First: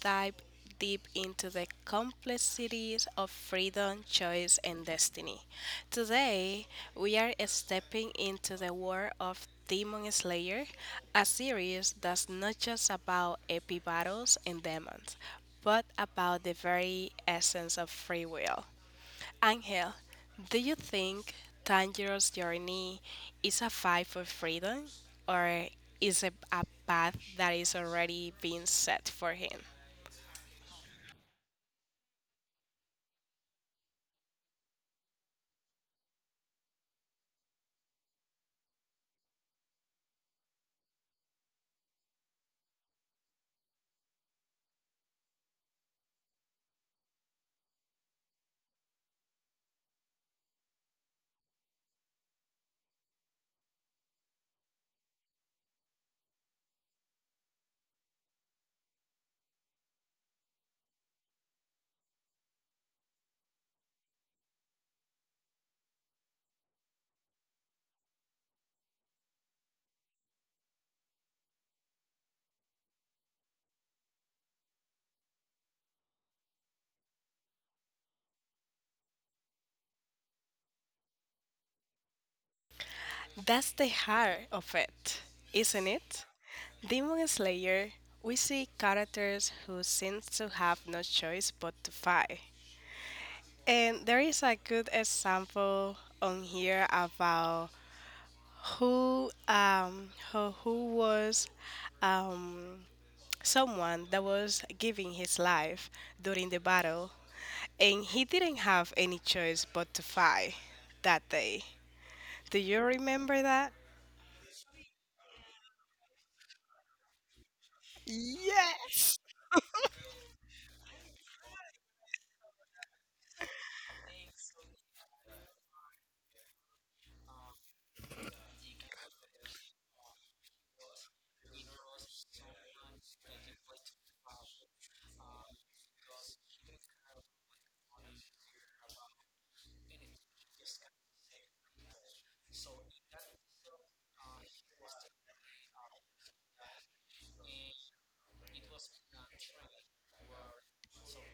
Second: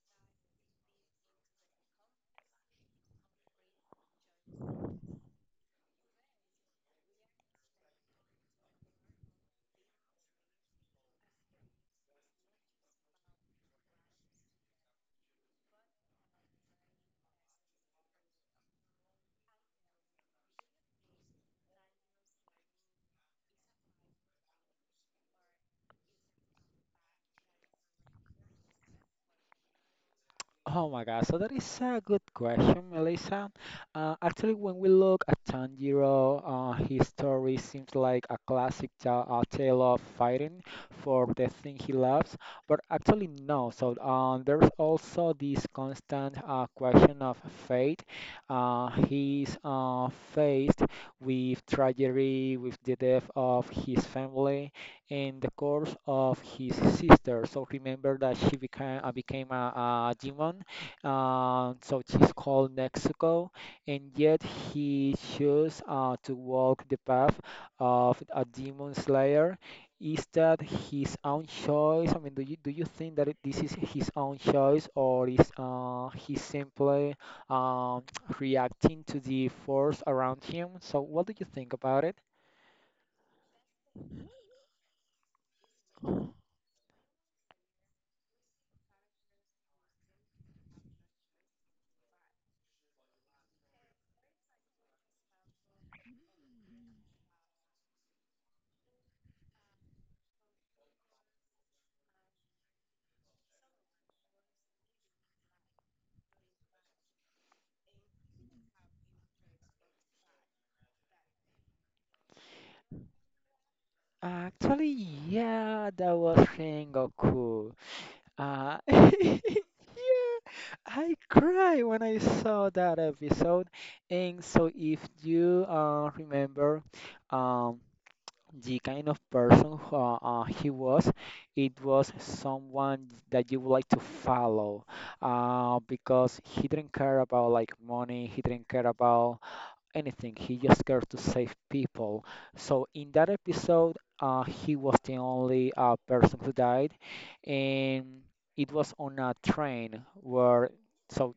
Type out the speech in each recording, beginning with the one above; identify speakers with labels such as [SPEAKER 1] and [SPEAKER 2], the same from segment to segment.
[SPEAKER 1] dive deep into the complexities of freedom, choice, and destiny. Today, we are stepping into the world of Demon Slayer, a series that's not just about epic battles and demons, but about the very essence of free will. Angel, do you think Tangiro's journey is a fight for freedom or is it a path that is already being set for him?
[SPEAKER 2] Oh my God, so that is a good question, Melissa. Actually, when we look at Tanjiro, his story seems like a classic ta tale of fighting for the thing he loves, but actually no. So there's also this constant question of fate. He's faced with tragedy, with the death of his family, in the course of his sister. So remember that she became a demon, so she's called Nexico, and yet he chose to walk the path of a demon slayer. Is that his own choice? I mean, do you think that this is his own choice, or is he simply um, reacting to the force around him? So, what do you think about it?
[SPEAKER 1] That's the heart of it, isn't it? Demon Slayer, we see characters who seem to have no choice but to fight. And there is a good example on here about who was um someone that was giving his life during the battle, and he didn't have any choice but to fight that day. Do you remember that?
[SPEAKER 2] Actually, yeah, that was Rengoku.
[SPEAKER 1] Yes.
[SPEAKER 2] Yeah, I cried when I saw that episode. And so, if you remember, um, the kind of person he was, it was someone that you would like to follow, because he didn't care about like money, he didn't care about anything. He just cares to save people. So in that episode, he was the only person who died, and it was on a train where so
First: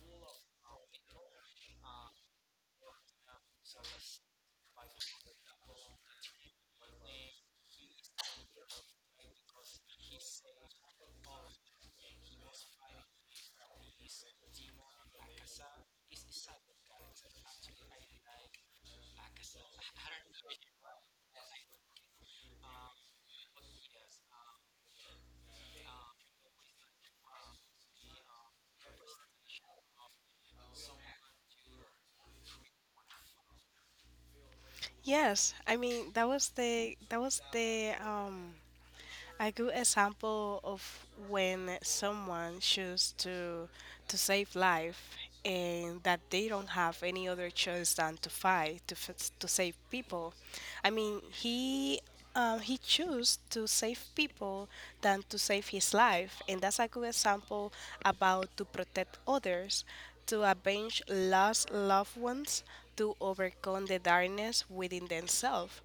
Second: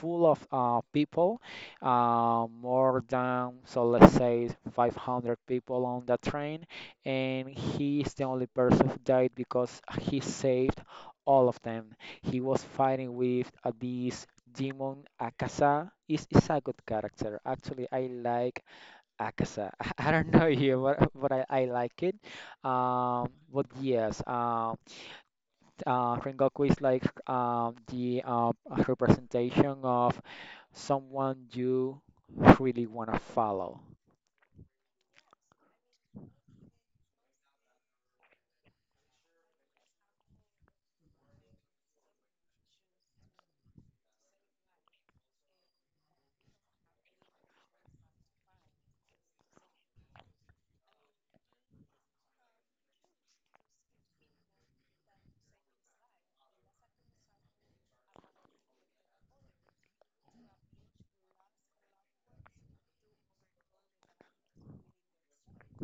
[SPEAKER 2] full of people, more than, so let's say 500 people on that train, and he is the only person who died because he saved all of them. He was fighting with this demon Akaza. Is a good character. Actually, I like Akaza. I don't know you, but, but I like it. But yes, Rengoku is like the representation of someone you really want to follow.
[SPEAKER 1] Yes, I mean that was the a good example of when someone chooses to save life and that they don't have any other choice than to fight to to save people. I mean, he chose to save people than to save his life, and that's a good example about to protect others, to avenge lost loved ones, to overcome the darkness within themselves.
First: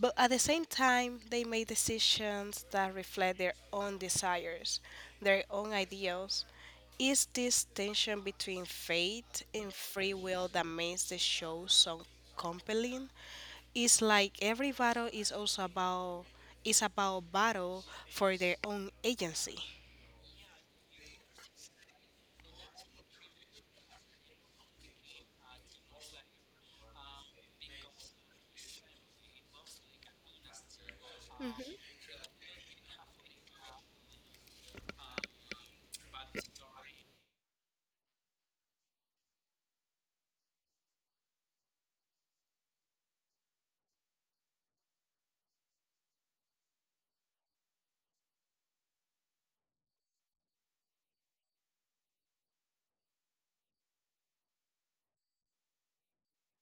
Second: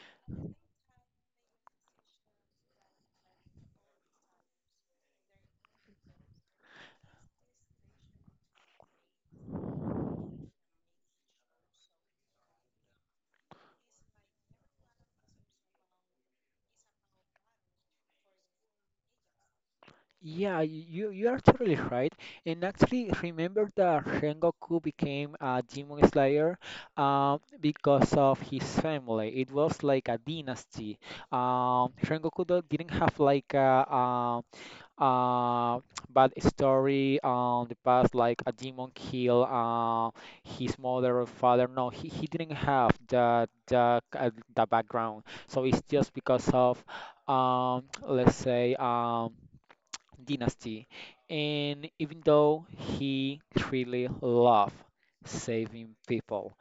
[SPEAKER 1] But at the same time, they make decisions that reflect their own desires, their own ideals. It's this tension between fate and free will that makes the show so compelling. It's like every battle is also about is about battle for their own agency.
[SPEAKER 2] Yeah, you are totally right. And actually, remember that Rengoku became a demon slayer because of his family. It was like a dynasty. Rengoku didn't have like a, uh, bad story on the past, like a demon kill his mother or father. No, he didn't have that the background. So it's just because of let's say dynasty, and even though he really loved saving people,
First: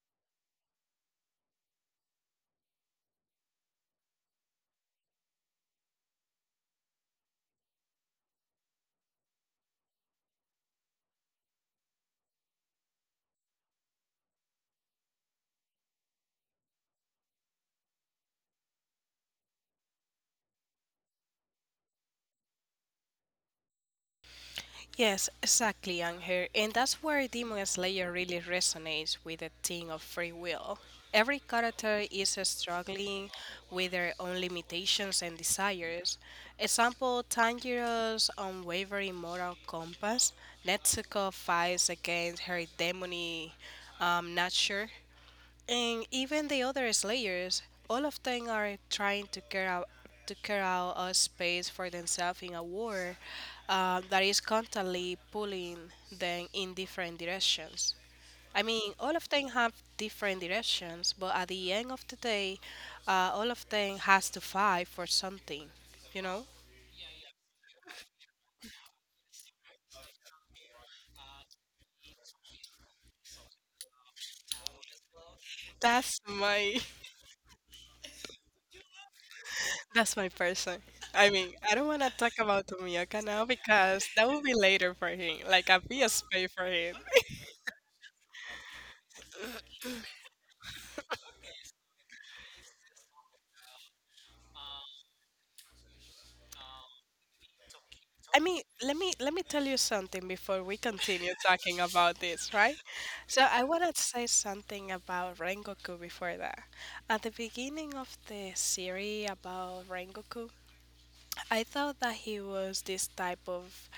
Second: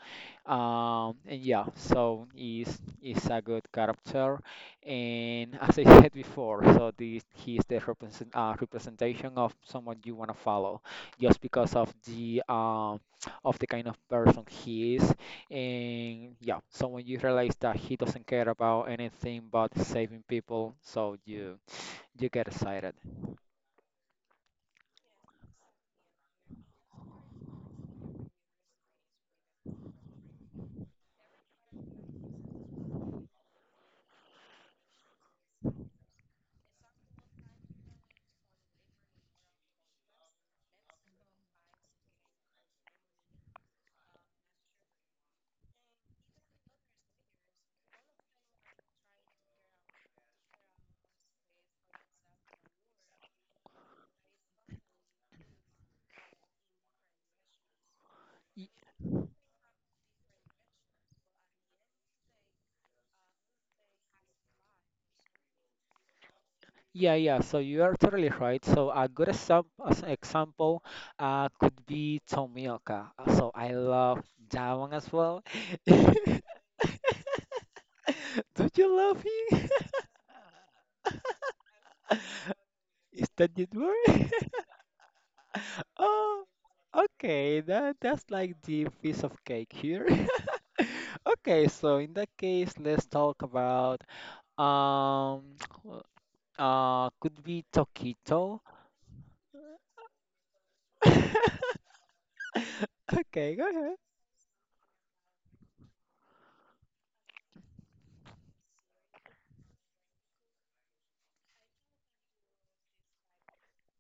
[SPEAKER 2] and yeah, so is a good character, and as I said before, so this he is the representation of someone you want to follow, just because of the kind of person he is, and yeah, so when you realize that he doesn't care about anything but saving people, so you get excited.
[SPEAKER 1] Yes, exactly, Angel. And that's where Demon Slayer really resonates with the theme of free will. Every character is struggling with their own limitations and desires. Example Tanjiro's unwavering moral compass, Netsuko fights against her demony nature, and even the other slayers, all of them are trying to carve out a space for themselves in a war that is constantly pulling them in different directions. I mean, all of them have different directions, but at the end of the day, all of them has to fight for something. You know,
[SPEAKER 2] Yeah, yeah. So you are totally right. So a good exam- as example could be Tomioka. So I love that one as well. Do
[SPEAKER 1] that's my
[SPEAKER 2] you love him?
[SPEAKER 1] that's my person. I mean, I don't want to talk about Tomioka
[SPEAKER 2] Is
[SPEAKER 1] now
[SPEAKER 2] that it
[SPEAKER 1] because that
[SPEAKER 2] word?
[SPEAKER 1] will be later for him. Like, I'll be a
[SPEAKER 2] Oh,
[SPEAKER 1] space for him.
[SPEAKER 2] okay. That's like the piece of cake here. Okay, so in that case, let's talk about um could be
[SPEAKER 1] I
[SPEAKER 2] Tokito.
[SPEAKER 1] mean, let me tell you something before we continue talking about this, right? So
[SPEAKER 2] Okay,
[SPEAKER 1] I wanna
[SPEAKER 2] go.
[SPEAKER 1] say something about Rengoku before that. At the beginning of the series about Rengoku, I thought that he was this type of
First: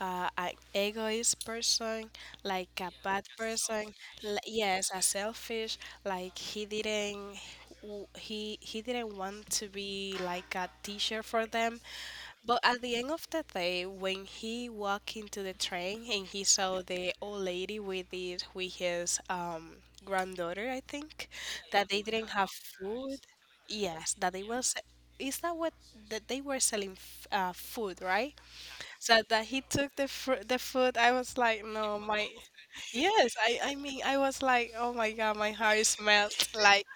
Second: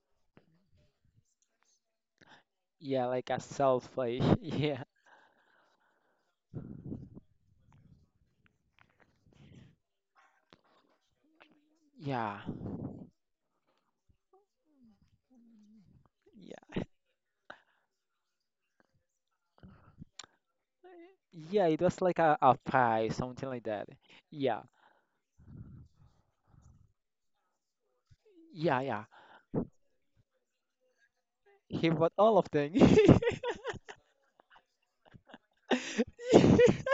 [SPEAKER 1] an egoist person, like a
[SPEAKER 2] Yeah,
[SPEAKER 1] bad
[SPEAKER 2] like a
[SPEAKER 1] person.
[SPEAKER 2] selfie. Yeah,
[SPEAKER 1] Yes, a selfish. Like he didn't want to be like a teacher for them,
[SPEAKER 2] yeah,
[SPEAKER 1] but at the end of the day, when he walked into the train and he
[SPEAKER 2] yeah.
[SPEAKER 1] saw the old lady with his granddaughter, I think,
[SPEAKER 2] Yeah, it
[SPEAKER 1] that they
[SPEAKER 2] was like
[SPEAKER 1] didn't
[SPEAKER 2] a,
[SPEAKER 1] have
[SPEAKER 2] a pie,
[SPEAKER 1] food.
[SPEAKER 2] something like that.
[SPEAKER 1] Yes, that they
[SPEAKER 2] Yeah,
[SPEAKER 1] was. Is that what that they were selling food, right?
[SPEAKER 2] yeah, yeah.
[SPEAKER 1] So that he took the the food. I was like,
[SPEAKER 2] He
[SPEAKER 1] no,
[SPEAKER 2] bought
[SPEAKER 1] my.
[SPEAKER 2] all of them.
[SPEAKER 1] Yes,
[SPEAKER 2] He's
[SPEAKER 1] I mean I was like, oh my God, my heart is melt like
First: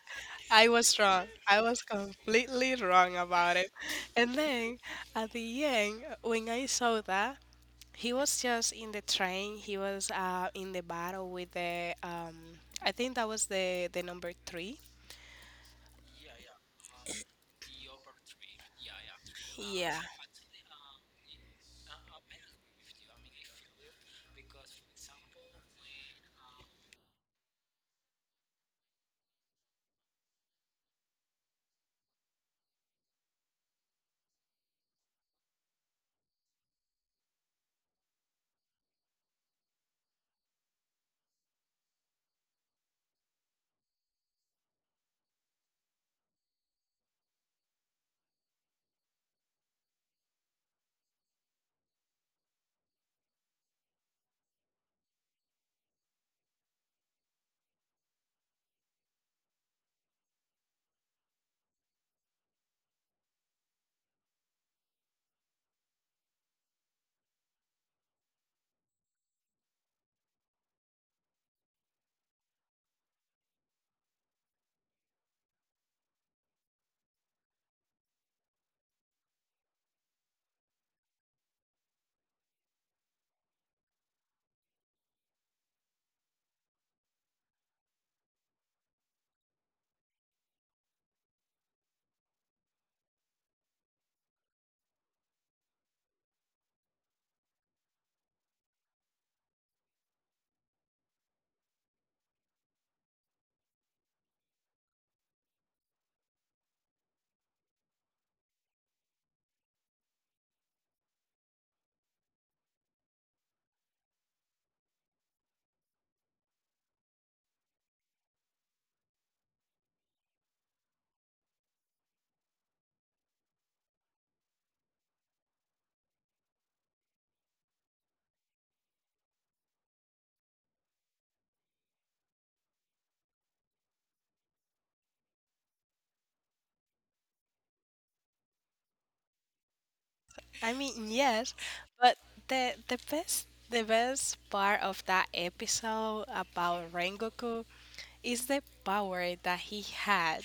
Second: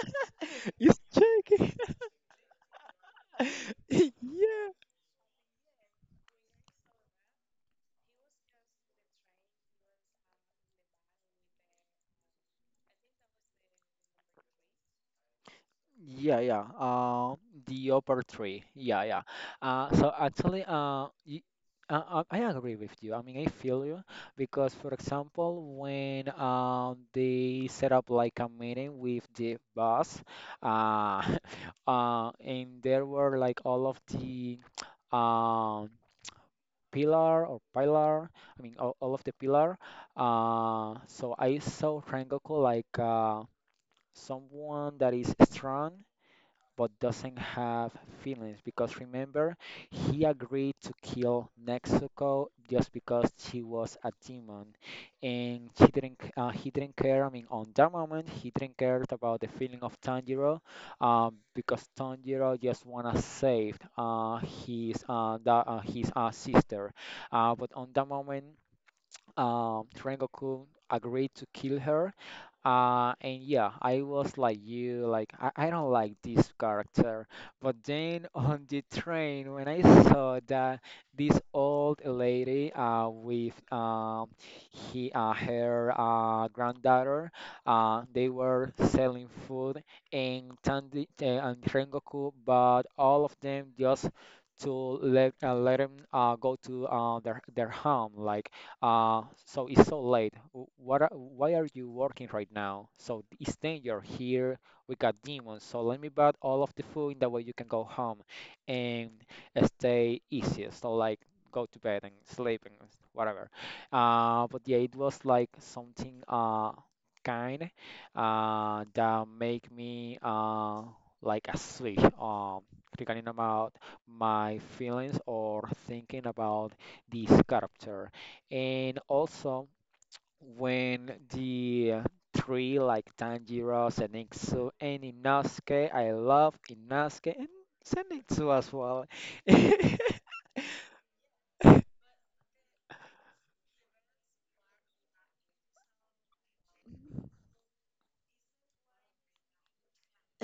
[SPEAKER 1] I was wrong. I
[SPEAKER 2] checking.
[SPEAKER 1] was completely wrong about it. And
[SPEAKER 2] Yeah.
[SPEAKER 1] then at the end, when I saw that, he was just in the train. He was in the battle with I think that was the number three.
[SPEAKER 2] Yeah, yeah. The upper three. Yeah, yeah. Uh,
[SPEAKER 1] Yeah.
[SPEAKER 2] so actually, y I agree with you. I mean, I feel you because, for example, when they set up like a meeting with the boss, uh, and there were like all of the um pillar. I mean, all of the pillar. So I saw Rengoku like someone that is strong but doesn't have feelings because remember, he agreed to kill Nezuko just because she was a demon, and she didn't. He didn't care. I mean, on that moment, he didn't care about the feeling of Tanjiro, because Tanjiro just wanna save his sister. But on that moment, Rengoku agreed to kill her, and yeah, I was like you, like I don't like this character. But then on the train, when I saw that this old lady with he her granddaughter, they were selling food, and Tandi and Rengoku, but all of them just to let him go to their home, like so it's so late. What are, why are you working right now? So it's danger here. We got demons. So let me buy all of the food. That way you can go home and stay easy. So like go to bed and sleep and whatever. But yeah, it was like something kind that make me like a switch regarding about my feelings or thinking about this character and also, when the three like Tanjiros and Ixu and Inosuke, I love Inosuke and Zenitsu as well.
[SPEAKER 1] I mean, yes. But the best part of that episode about Rengoku is the power that he had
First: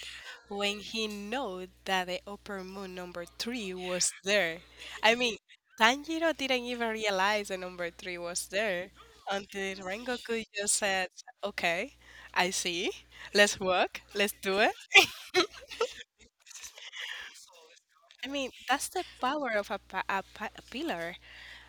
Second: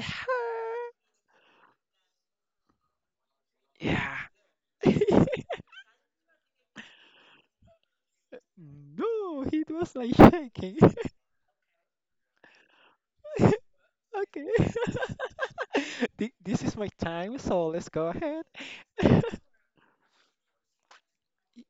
[SPEAKER 1] when he knew that the upper moon number three was
[SPEAKER 2] Yeah.
[SPEAKER 1] there. I mean, Tanjiro didn't even realize the number three was there
[SPEAKER 2] No, he
[SPEAKER 1] until
[SPEAKER 2] was like
[SPEAKER 1] Rengoku just
[SPEAKER 2] shaking.
[SPEAKER 1] said, okay, I see. Let's work. Let's do
[SPEAKER 2] Okay.
[SPEAKER 1] it.
[SPEAKER 2] This is my time, so let's go
[SPEAKER 1] I
[SPEAKER 2] ahead.
[SPEAKER 1] mean, that's the
[SPEAKER 2] Y-
[SPEAKER 1] power of a pillar.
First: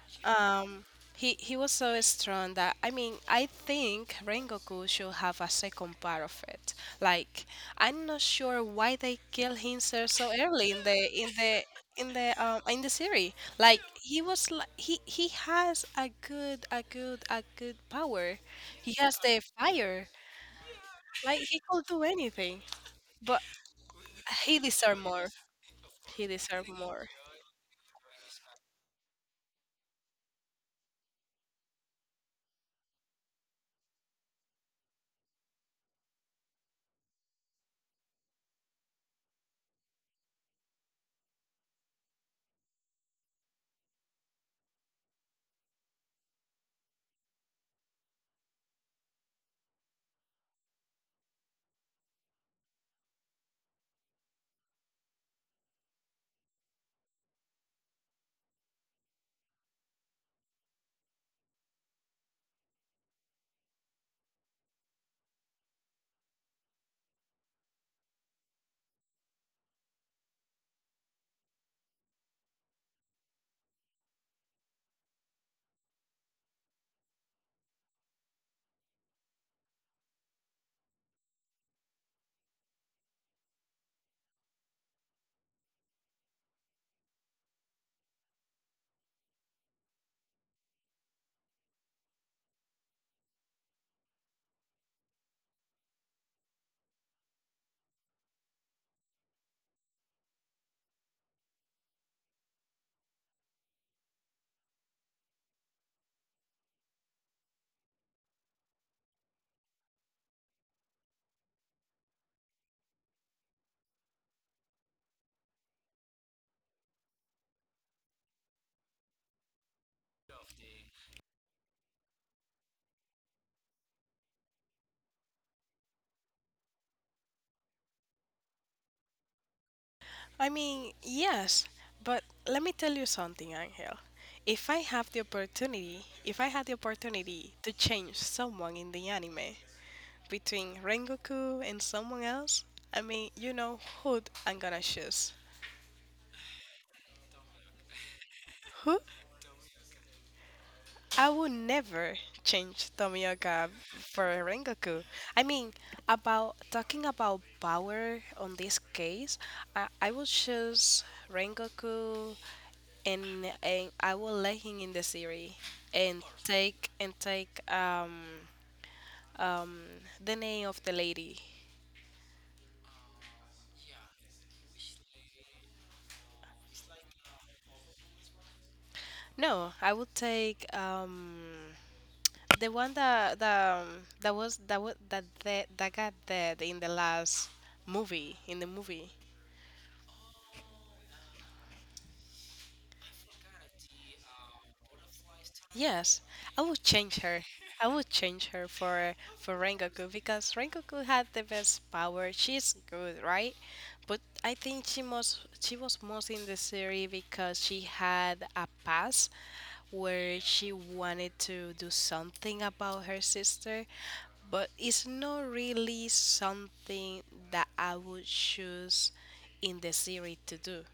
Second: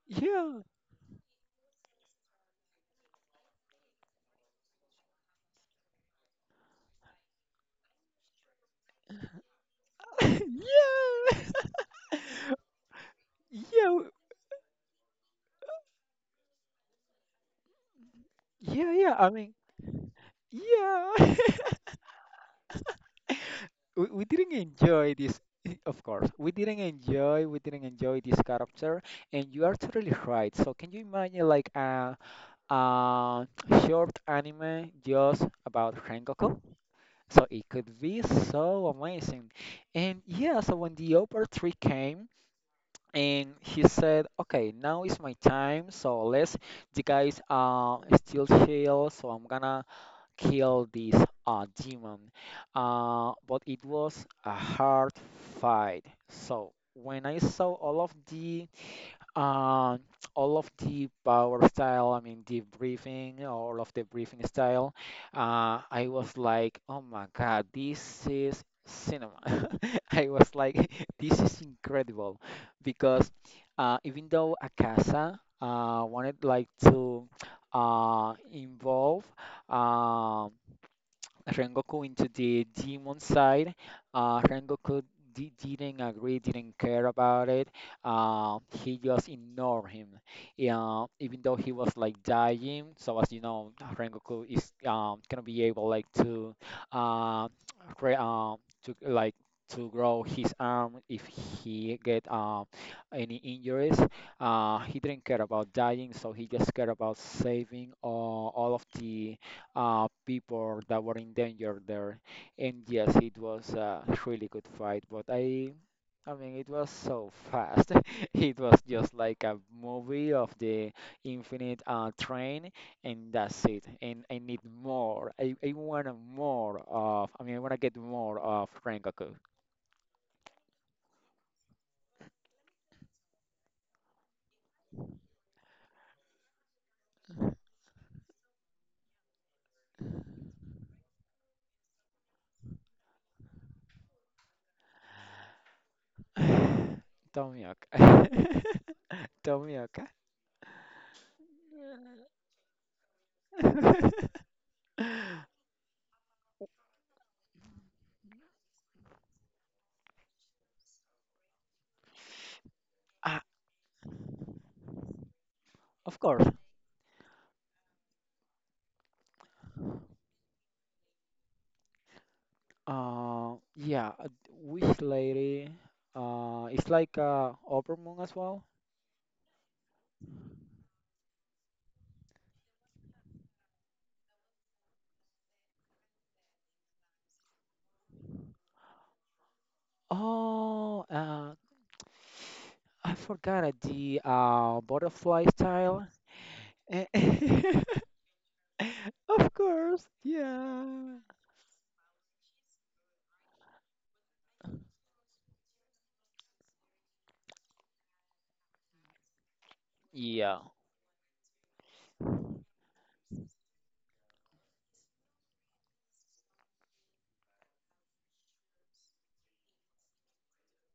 [SPEAKER 2] Yeah.
[SPEAKER 1] Um, he was so strong that I mean I think Rengoku should have a second part of it. Like I'm not sure why they killed him so so early in
[SPEAKER 2] Yeah.
[SPEAKER 1] the series. Like
[SPEAKER 2] Yeah.
[SPEAKER 1] he was like he has a good power.
[SPEAKER 2] Yeah,
[SPEAKER 1] He
[SPEAKER 2] yeah.
[SPEAKER 1] has
[SPEAKER 2] I
[SPEAKER 1] the
[SPEAKER 2] mean,
[SPEAKER 1] fire.
[SPEAKER 2] yeah.
[SPEAKER 1] Like he could do anything, but
[SPEAKER 2] We didn't
[SPEAKER 1] he deserved
[SPEAKER 2] enjoy
[SPEAKER 1] more.
[SPEAKER 2] this of
[SPEAKER 1] He
[SPEAKER 2] course
[SPEAKER 1] deserved more.
[SPEAKER 2] we didn't enjoy this character and you are totally right so can you imagine like a short anime just about rengoku so it could be so amazing and yeah so when the upper three came and he said okay now is my time so let's the guys steal shield so I'm gonna kill this demon. But it was a hard fight. So when I saw uh, all of the power style, I mean the briefing, all of the briefing style, I was like, oh my god, this is cinema. I was like, this is incredible because even though Akasa wanted like to involve um Rengoku into the demon side. Rengoku didn't agree, didn't care about it. Uh, he just ignored him, yeah, even though he was like dying. So as you know, Rengoku is gonna be able like to uh, cre- uh, to like to grow his arm if he get any injuries. He didn't care about dying, so he just cared about saving all of the people that were in danger there. And yes, it was a really good fight, but I mean, it was so fast. It was just like a movie of the infinite train, and that's it. And I need more. I want more of, I mean, I want to get more of Rengoku.
[SPEAKER 1] I mean, yes, but let me tell you something, Angel. If I have the opportunity, If I had the opportunity to change someone in the anime between Rengoku and someone else, I mean, you know who I'm gonna choose.
[SPEAKER 2] Tomioka.
[SPEAKER 1] Who?
[SPEAKER 2] Tomioka.
[SPEAKER 1] I would never change Tomioka for Rengoku. I mean, about talking about power on this case, I would choose Rengoku
[SPEAKER 2] Ah,
[SPEAKER 1] and I will let him in the series
[SPEAKER 2] of course.
[SPEAKER 1] and take um the name of the lady.
[SPEAKER 2] Uh, yeah, uh, Wish Lady. It's like Opera Moon as well.
[SPEAKER 1] No, I would take the one that that, that was that was that that, that got dead in the movie.
[SPEAKER 2] Oh, I forgot it, the butterfly style.
[SPEAKER 1] Yes, I would
[SPEAKER 2] Eh,
[SPEAKER 1] change her. I would change her
[SPEAKER 2] of
[SPEAKER 1] for
[SPEAKER 2] course,
[SPEAKER 1] Rengoku because Rengoku
[SPEAKER 2] yeah.
[SPEAKER 1] had the best power. She's good, right? But I think she was most in the series because she had a past where
[SPEAKER 2] Yeah,
[SPEAKER 1] she wanted to do something about her sister, but it's not really something that I would choose in the series to do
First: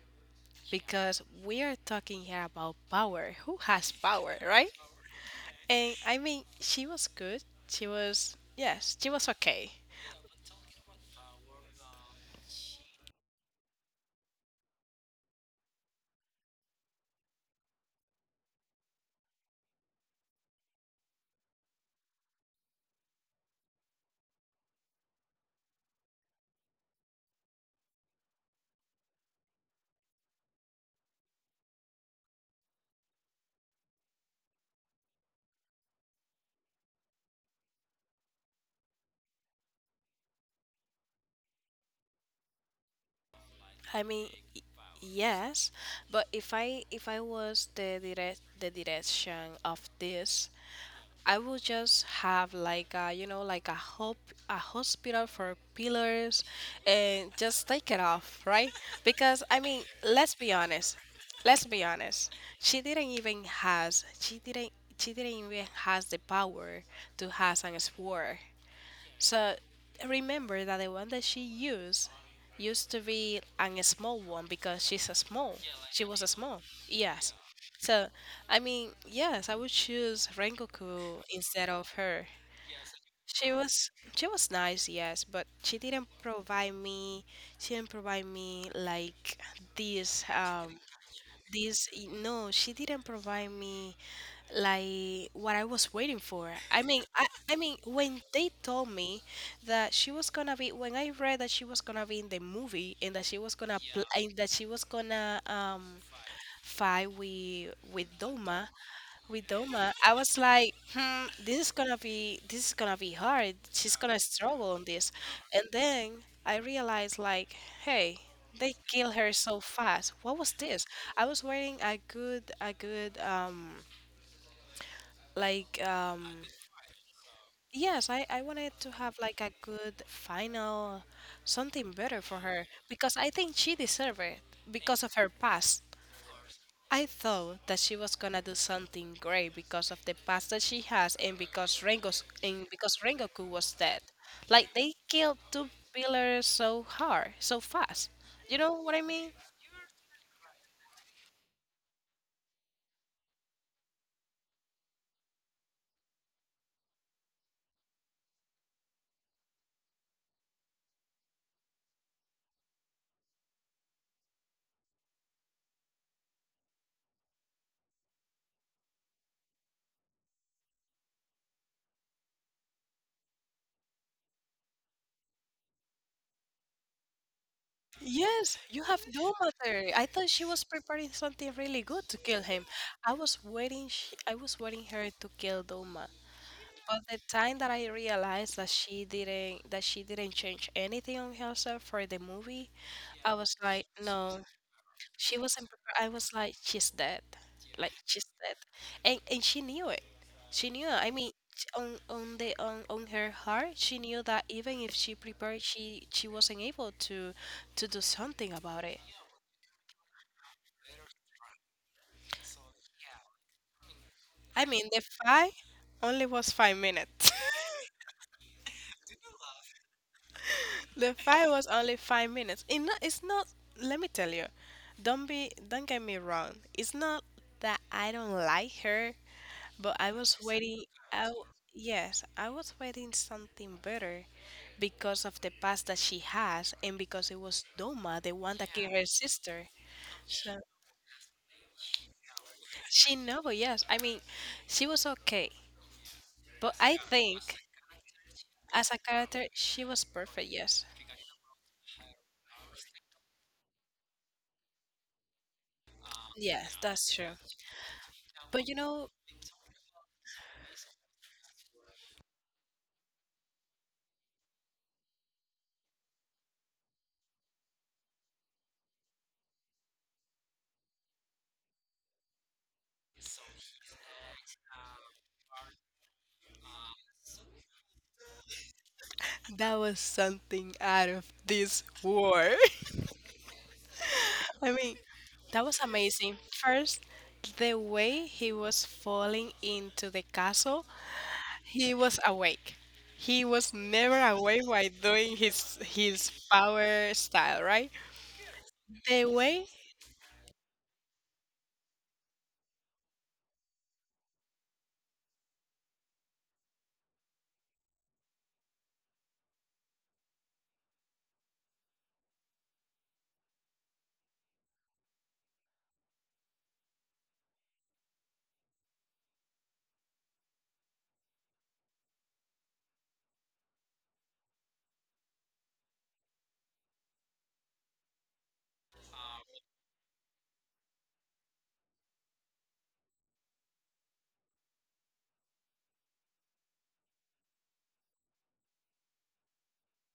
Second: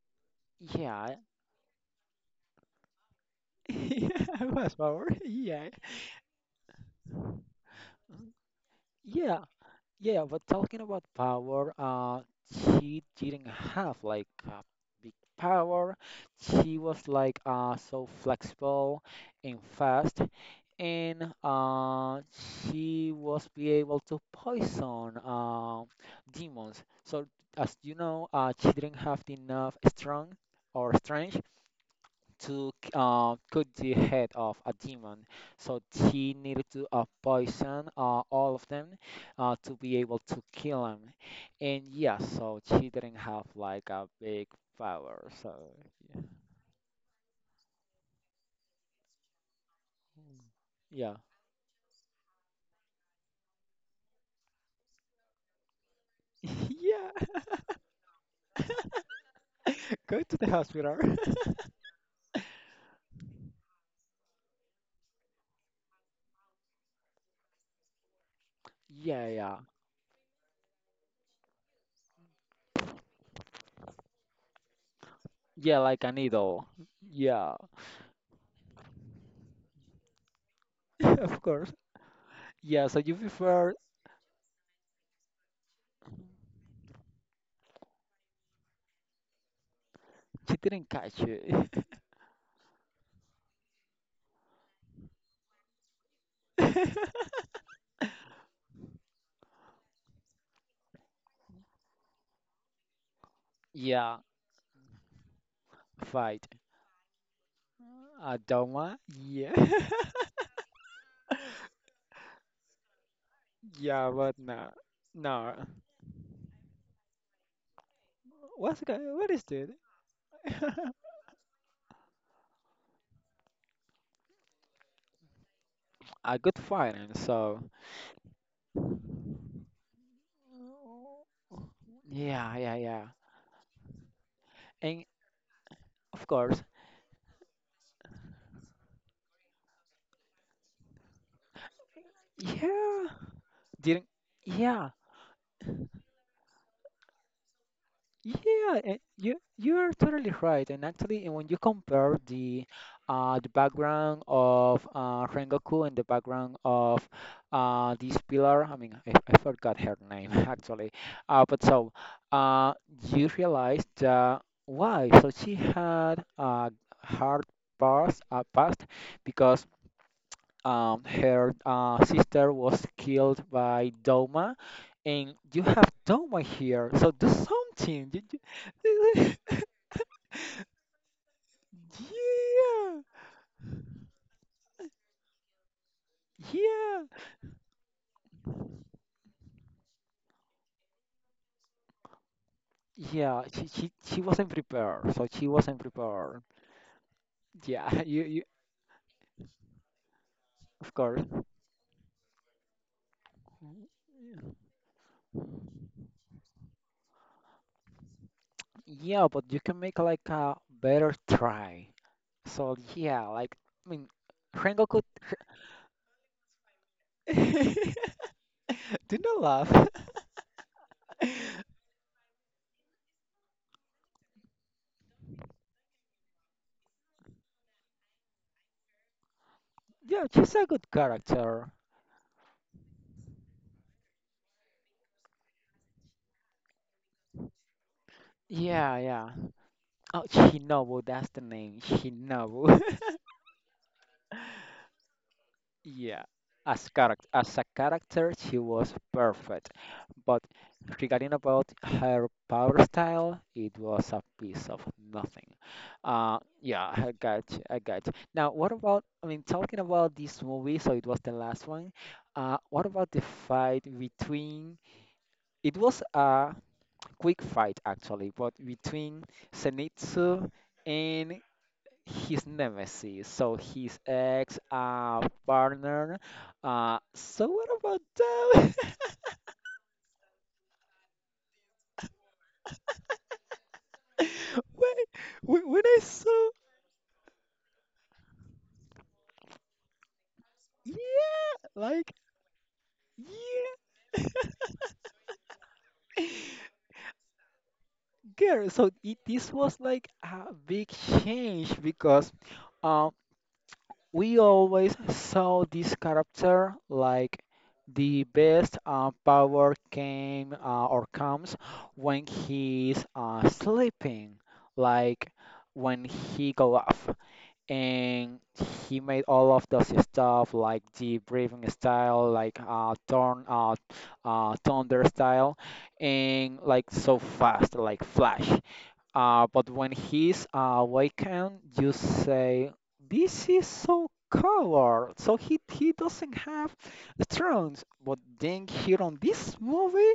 [SPEAKER 2] yeah,
[SPEAKER 1] because we are talking here about power. Who has power, right?
[SPEAKER 2] fast forward, yeah.
[SPEAKER 1] And I mean, she was good. She was, yes, she was
[SPEAKER 2] Yeah.
[SPEAKER 1] okay.
[SPEAKER 2] Yeah, but talking about power, she didn't have like a big power. She was like so flexible and fast, and she was be able to poison demons. So as you know, she didn't have enough strength to cut the head of a demon. So he needed to poison all of them to be able to kill him. And yeah, so she didn't have like
[SPEAKER 1] I
[SPEAKER 2] a
[SPEAKER 1] mean,
[SPEAKER 2] big
[SPEAKER 1] y-
[SPEAKER 2] power.
[SPEAKER 1] yes,
[SPEAKER 2] So
[SPEAKER 1] but if I was the direction of this,
[SPEAKER 2] yeah,
[SPEAKER 1] I would just have like a you know like a hospital for pillars, and
[SPEAKER 2] yeah,
[SPEAKER 1] just take it off, right? Because I mean,
[SPEAKER 2] go
[SPEAKER 1] let's
[SPEAKER 2] to the
[SPEAKER 1] be honest.
[SPEAKER 2] hospital.
[SPEAKER 1] Let's be honest. She didn't even has she didn't she didn't even has the power to has an sword.
[SPEAKER 2] Yeah,
[SPEAKER 1] So
[SPEAKER 2] yeah.
[SPEAKER 1] remember that the one that she used used to be an small one because she's a small.
[SPEAKER 2] Yeah,
[SPEAKER 1] She
[SPEAKER 2] like a
[SPEAKER 1] was a small.
[SPEAKER 2] needle.
[SPEAKER 1] Yes.
[SPEAKER 2] Yeah,
[SPEAKER 1] So I mean, yes, I would choose Rengoku
[SPEAKER 2] of
[SPEAKER 1] instead
[SPEAKER 2] course.
[SPEAKER 1] of her.
[SPEAKER 2] Yeah, so you
[SPEAKER 1] She
[SPEAKER 2] prefer
[SPEAKER 1] was she was nice, yes, but she didn't provide me she didn't provide me like this
[SPEAKER 2] she didn't catch you.
[SPEAKER 1] this no she didn't provide me like what I was waiting for. I mean when they told me that she was gonna be when I read that she was gonna be in the movie and that she was gonna
[SPEAKER 2] Yeah, fight.
[SPEAKER 1] fight with
[SPEAKER 2] A
[SPEAKER 1] doma
[SPEAKER 2] Doma,
[SPEAKER 1] with Doma, I was like, hmm, this is gonna be hard. She's gonna struggle on this. And then I realized like, hey, they kill her so fast. What was this? I was wearing a good like
[SPEAKER 2] a
[SPEAKER 1] um
[SPEAKER 2] good fighting, so
[SPEAKER 1] yes, I wanted to have like a good final, something better for
[SPEAKER 2] yeah,
[SPEAKER 1] her
[SPEAKER 2] yeah, yeah.
[SPEAKER 1] because I think she deserved it because
[SPEAKER 2] And
[SPEAKER 1] of her past.
[SPEAKER 2] of course,
[SPEAKER 1] I thought that she was gonna do something great because of the past that she has and because
[SPEAKER 2] yeah,
[SPEAKER 1] Rengoku was dead.
[SPEAKER 2] didn't,
[SPEAKER 1] Like
[SPEAKER 2] yeah,
[SPEAKER 1] they killed two pillars so hard, so fast. You know
[SPEAKER 2] yeah,
[SPEAKER 1] what
[SPEAKER 2] eh,
[SPEAKER 1] I mean?
[SPEAKER 2] you're totally right. And actually, and when you compare the background of Rengoku and the background of this pillar, I mean, I forgot her name actually. But so uh you realize that why? So she had a hard past because her sister was killed by Doma, and you have Doma here, so do something.
[SPEAKER 1] Yes, you have
[SPEAKER 2] You-
[SPEAKER 1] no
[SPEAKER 2] you-
[SPEAKER 1] mother. I thought she was preparing something really good to kill him.
[SPEAKER 2] yeah,
[SPEAKER 1] I was waiting her to kill Doma. But
[SPEAKER 2] yeah,
[SPEAKER 1] the time that I realized that she didn't change anything on herself for the movie, I
[SPEAKER 2] yeah.
[SPEAKER 1] was
[SPEAKER 2] She,
[SPEAKER 1] like,
[SPEAKER 2] she she
[SPEAKER 1] no,
[SPEAKER 2] wasn't prepared, so
[SPEAKER 1] she
[SPEAKER 2] she
[SPEAKER 1] wasn't
[SPEAKER 2] wasn't
[SPEAKER 1] prepared. I was
[SPEAKER 2] prepared.
[SPEAKER 1] like, she's dead. Like
[SPEAKER 2] Yeah, you
[SPEAKER 1] she's
[SPEAKER 2] you
[SPEAKER 1] dead. And she knew it. She knew
[SPEAKER 2] of
[SPEAKER 1] it. I
[SPEAKER 2] course.
[SPEAKER 1] mean on her heart she knew that even if she prepared she wasn't able to do something about it.
[SPEAKER 2] Yeah, but you can make like a better try. So yeah, like I mean,
[SPEAKER 1] I mean the
[SPEAKER 2] Rengoku.
[SPEAKER 1] fight only was 5 minutes. The fight was only 5 minutes. It's not, let me tell you, don't get me wrong. It's not that I don't like her, but I
[SPEAKER 2] Yeah,
[SPEAKER 1] was
[SPEAKER 2] she's a
[SPEAKER 1] waiting
[SPEAKER 2] good
[SPEAKER 1] out.
[SPEAKER 2] character.
[SPEAKER 1] Yes, I was waiting something better because of the past that she has and because it was Doma, the one that killed
[SPEAKER 2] Yeah,
[SPEAKER 1] her
[SPEAKER 2] yeah.
[SPEAKER 1] sister.
[SPEAKER 2] Oh,
[SPEAKER 1] So
[SPEAKER 2] Shinobu, that's the name. Shinobu.
[SPEAKER 1] she know, yes. I mean, she was okay.
[SPEAKER 2] Yeah.
[SPEAKER 1] But
[SPEAKER 2] As
[SPEAKER 1] I
[SPEAKER 2] character, as
[SPEAKER 1] think
[SPEAKER 2] a character, she
[SPEAKER 1] as
[SPEAKER 2] was
[SPEAKER 1] a character,
[SPEAKER 2] perfect.
[SPEAKER 1] she was
[SPEAKER 2] But
[SPEAKER 1] perfect, yes.
[SPEAKER 2] regarding about her power style, it was a piece of nothing.
[SPEAKER 1] Yes,
[SPEAKER 2] Yeah,
[SPEAKER 1] that's
[SPEAKER 2] I
[SPEAKER 1] true.
[SPEAKER 2] got you, I got you. Now,
[SPEAKER 1] But
[SPEAKER 2] what
[SPEAKER 1] you
[SPEAKER 2] about,
[SPEAKER 1] know,
[SPEAKER 2] I mean, talking about this movie, so it was the last one. What about the fight between, it was a quick fight actually, but between Zenitsu and his nemesis, so his ex partner. So what about that?
[SPEAKER 1] that was something out of this war. I
[SPEAKER 2] when,
[SPEAKER 1] mean, that
[SPEAKER 2] when
[SPEAKER 1] was
[SPEAKER 2] when I
[SPEAKER 1] amazing.
[SPEAKER 2] saw,
[SPEAKER 1] First, the way he was falling into the castle,
[SPEAKER 2] yeah,
[SPEAKER 1] he
[SPEAKER 2] like
[SPEAKER 1] was awake. He was never awake while doing
[SPEAKER 2] yeah,
[SPEAKER 1] his power style, right?
[SPEAKER 2] girl. So it,
[SPEAKER 1] The
[SPEAKER 2] this
[SPEAKER 1] way,
[SPEAKER 2] was like a big change because, um. We always saw this character like the best power came or comes when he's sleeping, like when he go off and he made all of those stuff like the breathing style, like turn thunder style, and like so fast, like flash. But when he's awakened, you say, "This is so colored, so he doesn't have thrones." But then here on this movie,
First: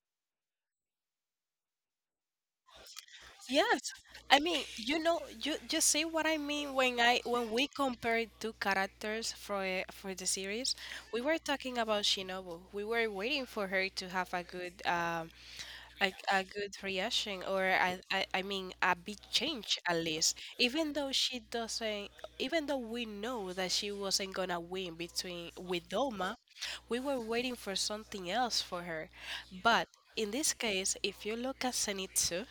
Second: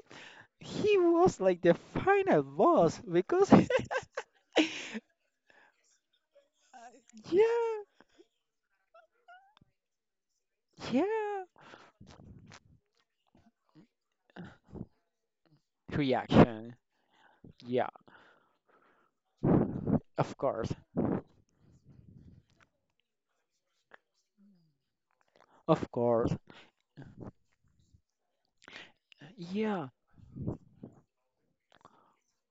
[SPEAKER 2] he was like the final boss because
[SPEAKER 1] yes. I mean, you know, you see what I mean when I when we
[SPEAKER 2] yeah,
[SPEAKER 1] compared two characters for the series. We were
[SPEAKER 2] yeah,
[SPEAKER 1] talking about Shinobu. We were waiting for her to have a good
[SPEAKER 2] reaction,
[SPEAKER 1] reaction, or
[SPEAKER 2] yeah,
[SPEAKER 1] I mean a big change at least,
[SPEAKER 2] of course,
[SPEAKER 1] even though she doesn't even though we know that she wasn't gonna win between with
[SPEAKER 2] of
[SPEAKER 1] Doma,
[SPEAKER 2] course,
[SPEAKER 1] we were waiting for something else for her,
[SPEAKER 2] yeah.
[SPEAKER 1] but in this case if you look at Zenitsu,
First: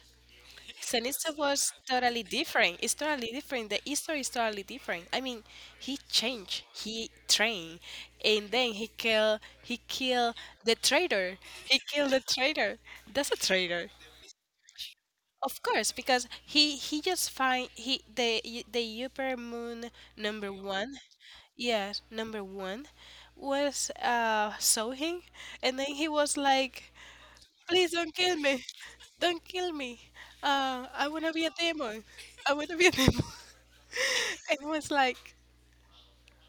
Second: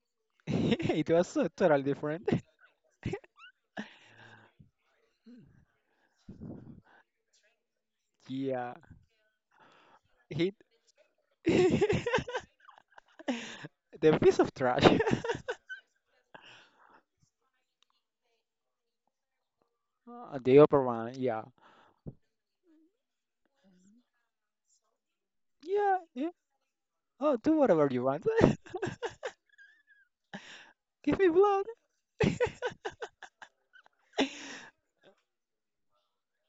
[SPEAKER 2] It was
[SPEAKER 1] Stanista
[SPEAKER 2] so
[SPEAKER 1] was
[SPEAKER 2] totally
[SPEAKER 1] totally
[SPEAKER 2] different.
[SPEAKER 1] different. It's totally different. The history is totally different. I mean, he changed. He trained, and then
[SPEAKER 2] Yeah,
[SPEAKER 1] he killed. He killed
[SPEAKER 2] he
[SPEAKER 1] the traitor. He
[SPEAKER 2] the
[SPEAKER 1] killed the traitor. That's a traitor,
[SPEAKER 2] piece of trash.
[SPEAKER 1] of course, because he just find he the upper moon number
[SPEAKER 2] The upper
[SPEAKER 1] one.
[SPEAKER 2] one, yeah.
[SPEAKER 1] Yes, number one was saw him, and then he
[SPEAKER 2] Yeah,
[SPEAKER 1] was like,
[SPEAKER 2] oh, do whatever
[SPEAKER 1] "Please
[SPEAKER 2] you
[SPEAKER 1] don't
[SPEAKER 2] want.
[SPEAKER 1] kill me. Don't kill me. I
[SPEAKER 2] Give me
[SPEAKER 1] wanna be a
[SPEAKER 2] blood.
[SPEAKER 1] demon. I wanna be a demon." It was like,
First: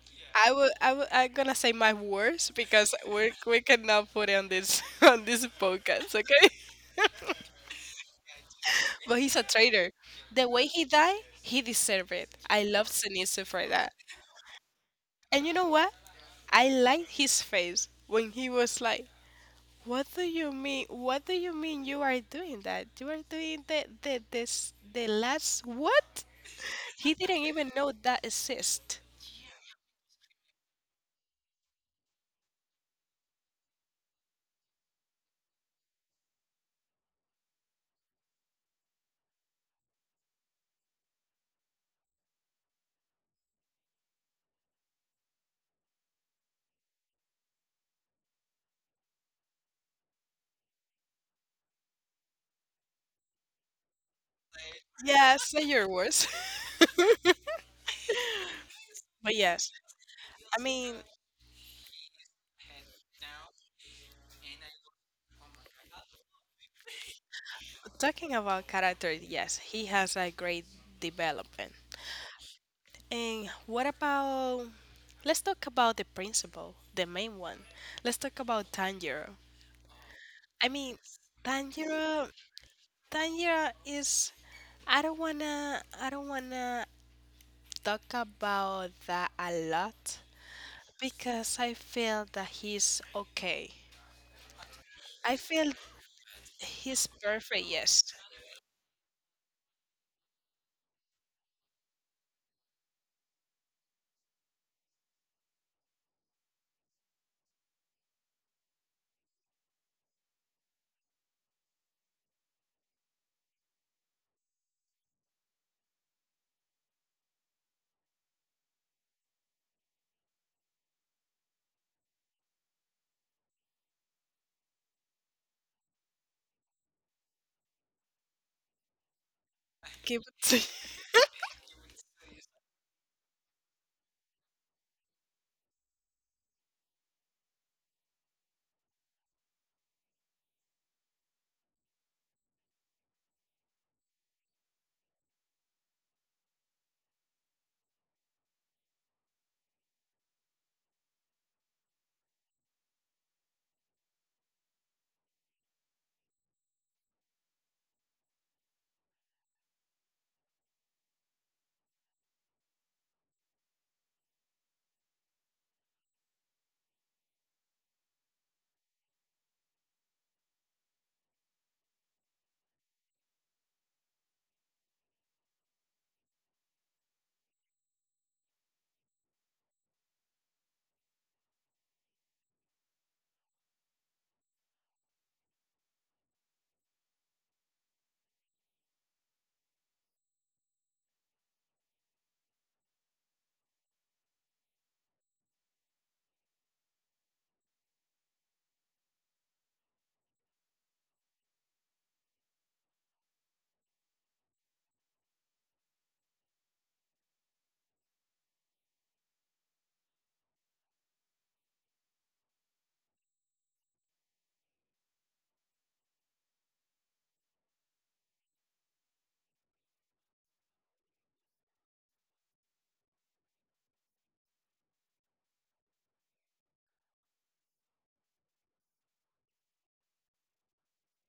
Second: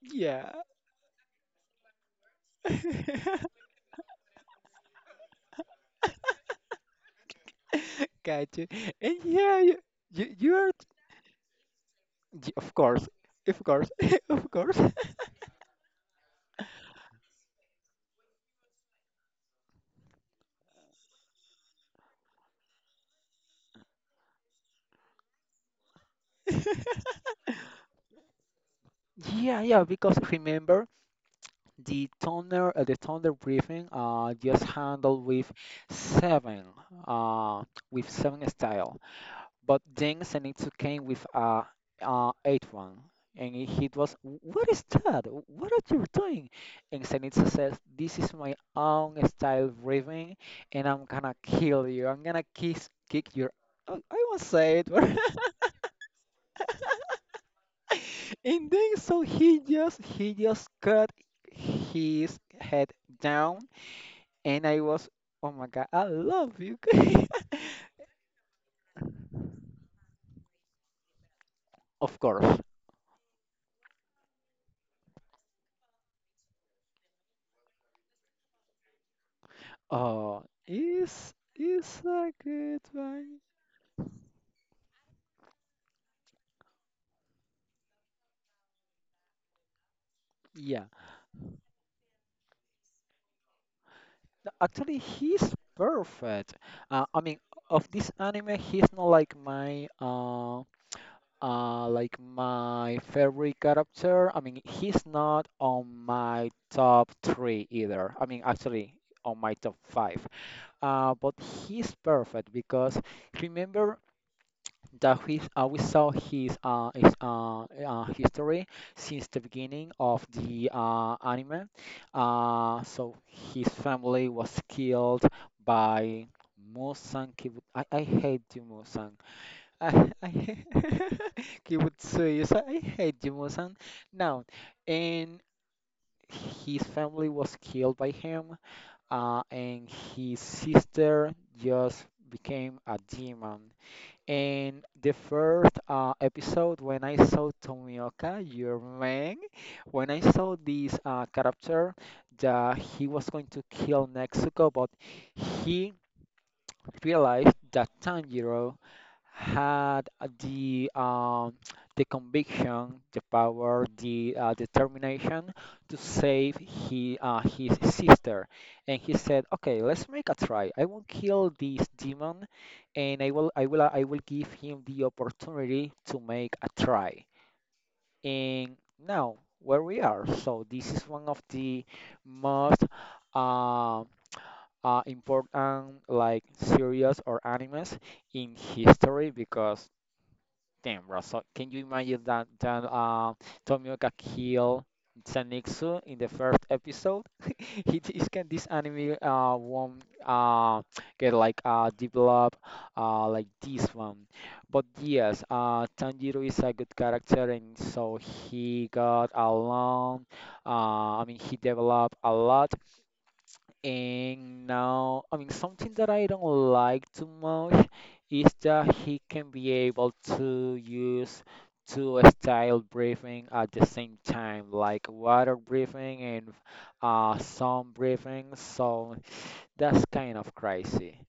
[SPEAKER 2] Yeah.
[SPEAKER 1] I will. I will. I'm gonna say my worst because we we cannot put it on this on this podcast, okay?
[SPEAKER 2] Got you. And
[SPEAKER 1] But he's a
[SPEAKER 2] yeah, you,
[SPEAKER 1] traitor.
[SPEAKER 2] you,
[SPEAKER 1] The
[SPEAKER 2] you
[SPEAKER 1] way
[SPEAKER 2] are,
[SPEAKER 1] he died, he deserved it.
[SPEAKER 2] y-
[SPEAKER 1] I love Sinise
[SPEAKER 2] of
[SPEAKER 1] for
[SPEAKER 2] course,
[SPEAKER 1] that.
[SPEAKER 2] of course.
[SPEAKER 1] And you know what? I liked his face when he was like, "What do you mean? What do you mean you are doing that? You are doing the last what?" He didn't even know that exists.
[SPEAKER 2] Yeah, yeah, because remember the toner briefing, just handled seven, uh, with seven style. But then Zenitsu came with a 8-1, and he was, what is that? What are you doing? And Zenitsu says, this is my own style of breathing, and I'm gonna kill you. I'm gonna kick your, I won't say it, but
[SPEAKER 1] Yes, you're worse.
[SPEAKER 2] and then so
[SPEAKER 1] But yes,
[SPEAKER 2] he
[SPEAKER 1] I
[SPEAKER 2] just
[SPEAKER 1] mean,
[SPEAKER 2] cut his head down, and I was, oh my God, I love you.
[SPEAKER 1] talking about character, yes, he has a great development.
[SPEAKER 2] Of course.
[SPEAKER 1] And what about, let's talk about the principal, the main one. Let's talk about Tanjiro.
[SPEAKER 2] Oh,
[SPEAKER 1] I mean,
[SPEAKER 2] is
[SPEAKER 1] Tanjiro,
[SPEAKER 2] a good one.
[SPEAKER 1] Tanjiro is, I don't wanna talk about that a lot
[SPEAKER 2] Yeah,
[SPEAKER 1] because I feel that he's okay.
[SPEAKER 2] actually,
[SPEAKER 1] I
[SPEAKER 2] he's
[SPEAKER 1] feel
[SPEAKER 2] perfect.
[SPEAKER 1] He's
[SPEAKER 2] I mean,
[SPEAKER 1] perfect,
[SPEAKER 2] of
[SPEAKER 1] yes.
[SPEAKER 2] this anime, he's not like my favorite character. I mean, he's not on my top three either. I mean, actually, on my top five. But he's perfect because remember that we saw his history since the beginning of the anime. So his family was killed by Muzan Kibu. I hate you, Muzan.
[SPEAKER 1] Give
[SPEAKER 2] I
[SPEAKER 1] it to-
[SPEAKER 2] hate Kibutsuyu. So I hate you, Muzan. Now, and his family was killed by him, and his sister just became a demon. And the first episode, when I saw Tomioka, your man, when I saw this character that he was going to kill Nezuko, but he realized that Tanjiro had the the conviction, the power, the determination to save his sister. And he said, "Okay, let's make a try. I won't kill this demon, and I will give him the opportunity to make a try." And now where we are. So this is one of the most um, important like series or animes in history because damn Russell, can you imagine that Tomioka killed Zenitsu in the first episode? It is can this anime won't get like develop like this one. But yes, Tanjiro is a good character and so he got along. I mean he developed a lot and now, I mean, something that I don't like too much is that he can be able to use two style breathing at the same time, like water breathing and sun breathing. So that's kind of crazy.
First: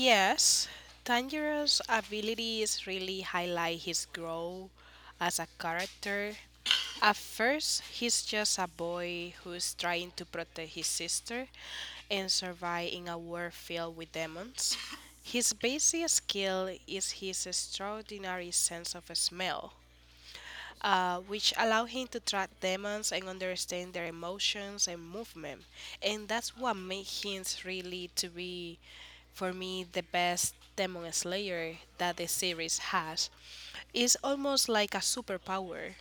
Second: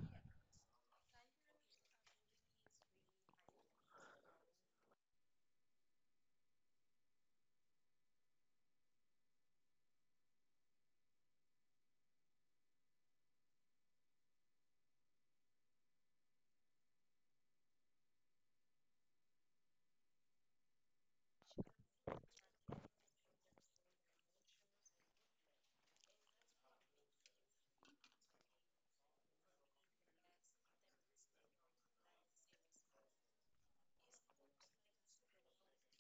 [SPEAKER 1] Yes, Tanjiro's abilities really highlight his growth as a character. At first, he's just a boy who's trying to protect his sister and survive in a world filled with demons. His basic skill is his extraordinary sense of smell, which allow him to track demons and understand their emotions and movement. And that's what makes him really to be, for me, the best demon slayer that the series has is almost like a superpower,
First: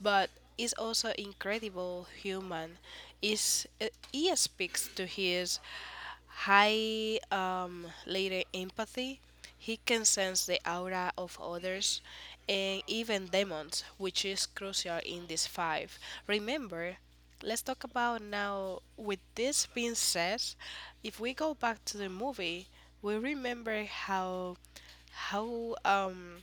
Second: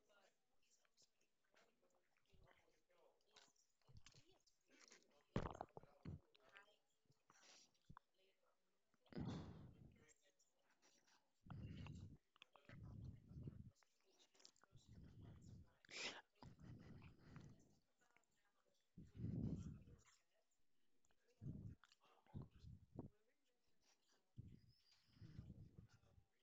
[SPEAKER 1] but is also incredible human. Is He speaks to his high later empathy. He can sense the aura of others and even demons, which is crucial in this five. Remember, let's talk about now. With this being said, if we go back to the movie, we remember how how um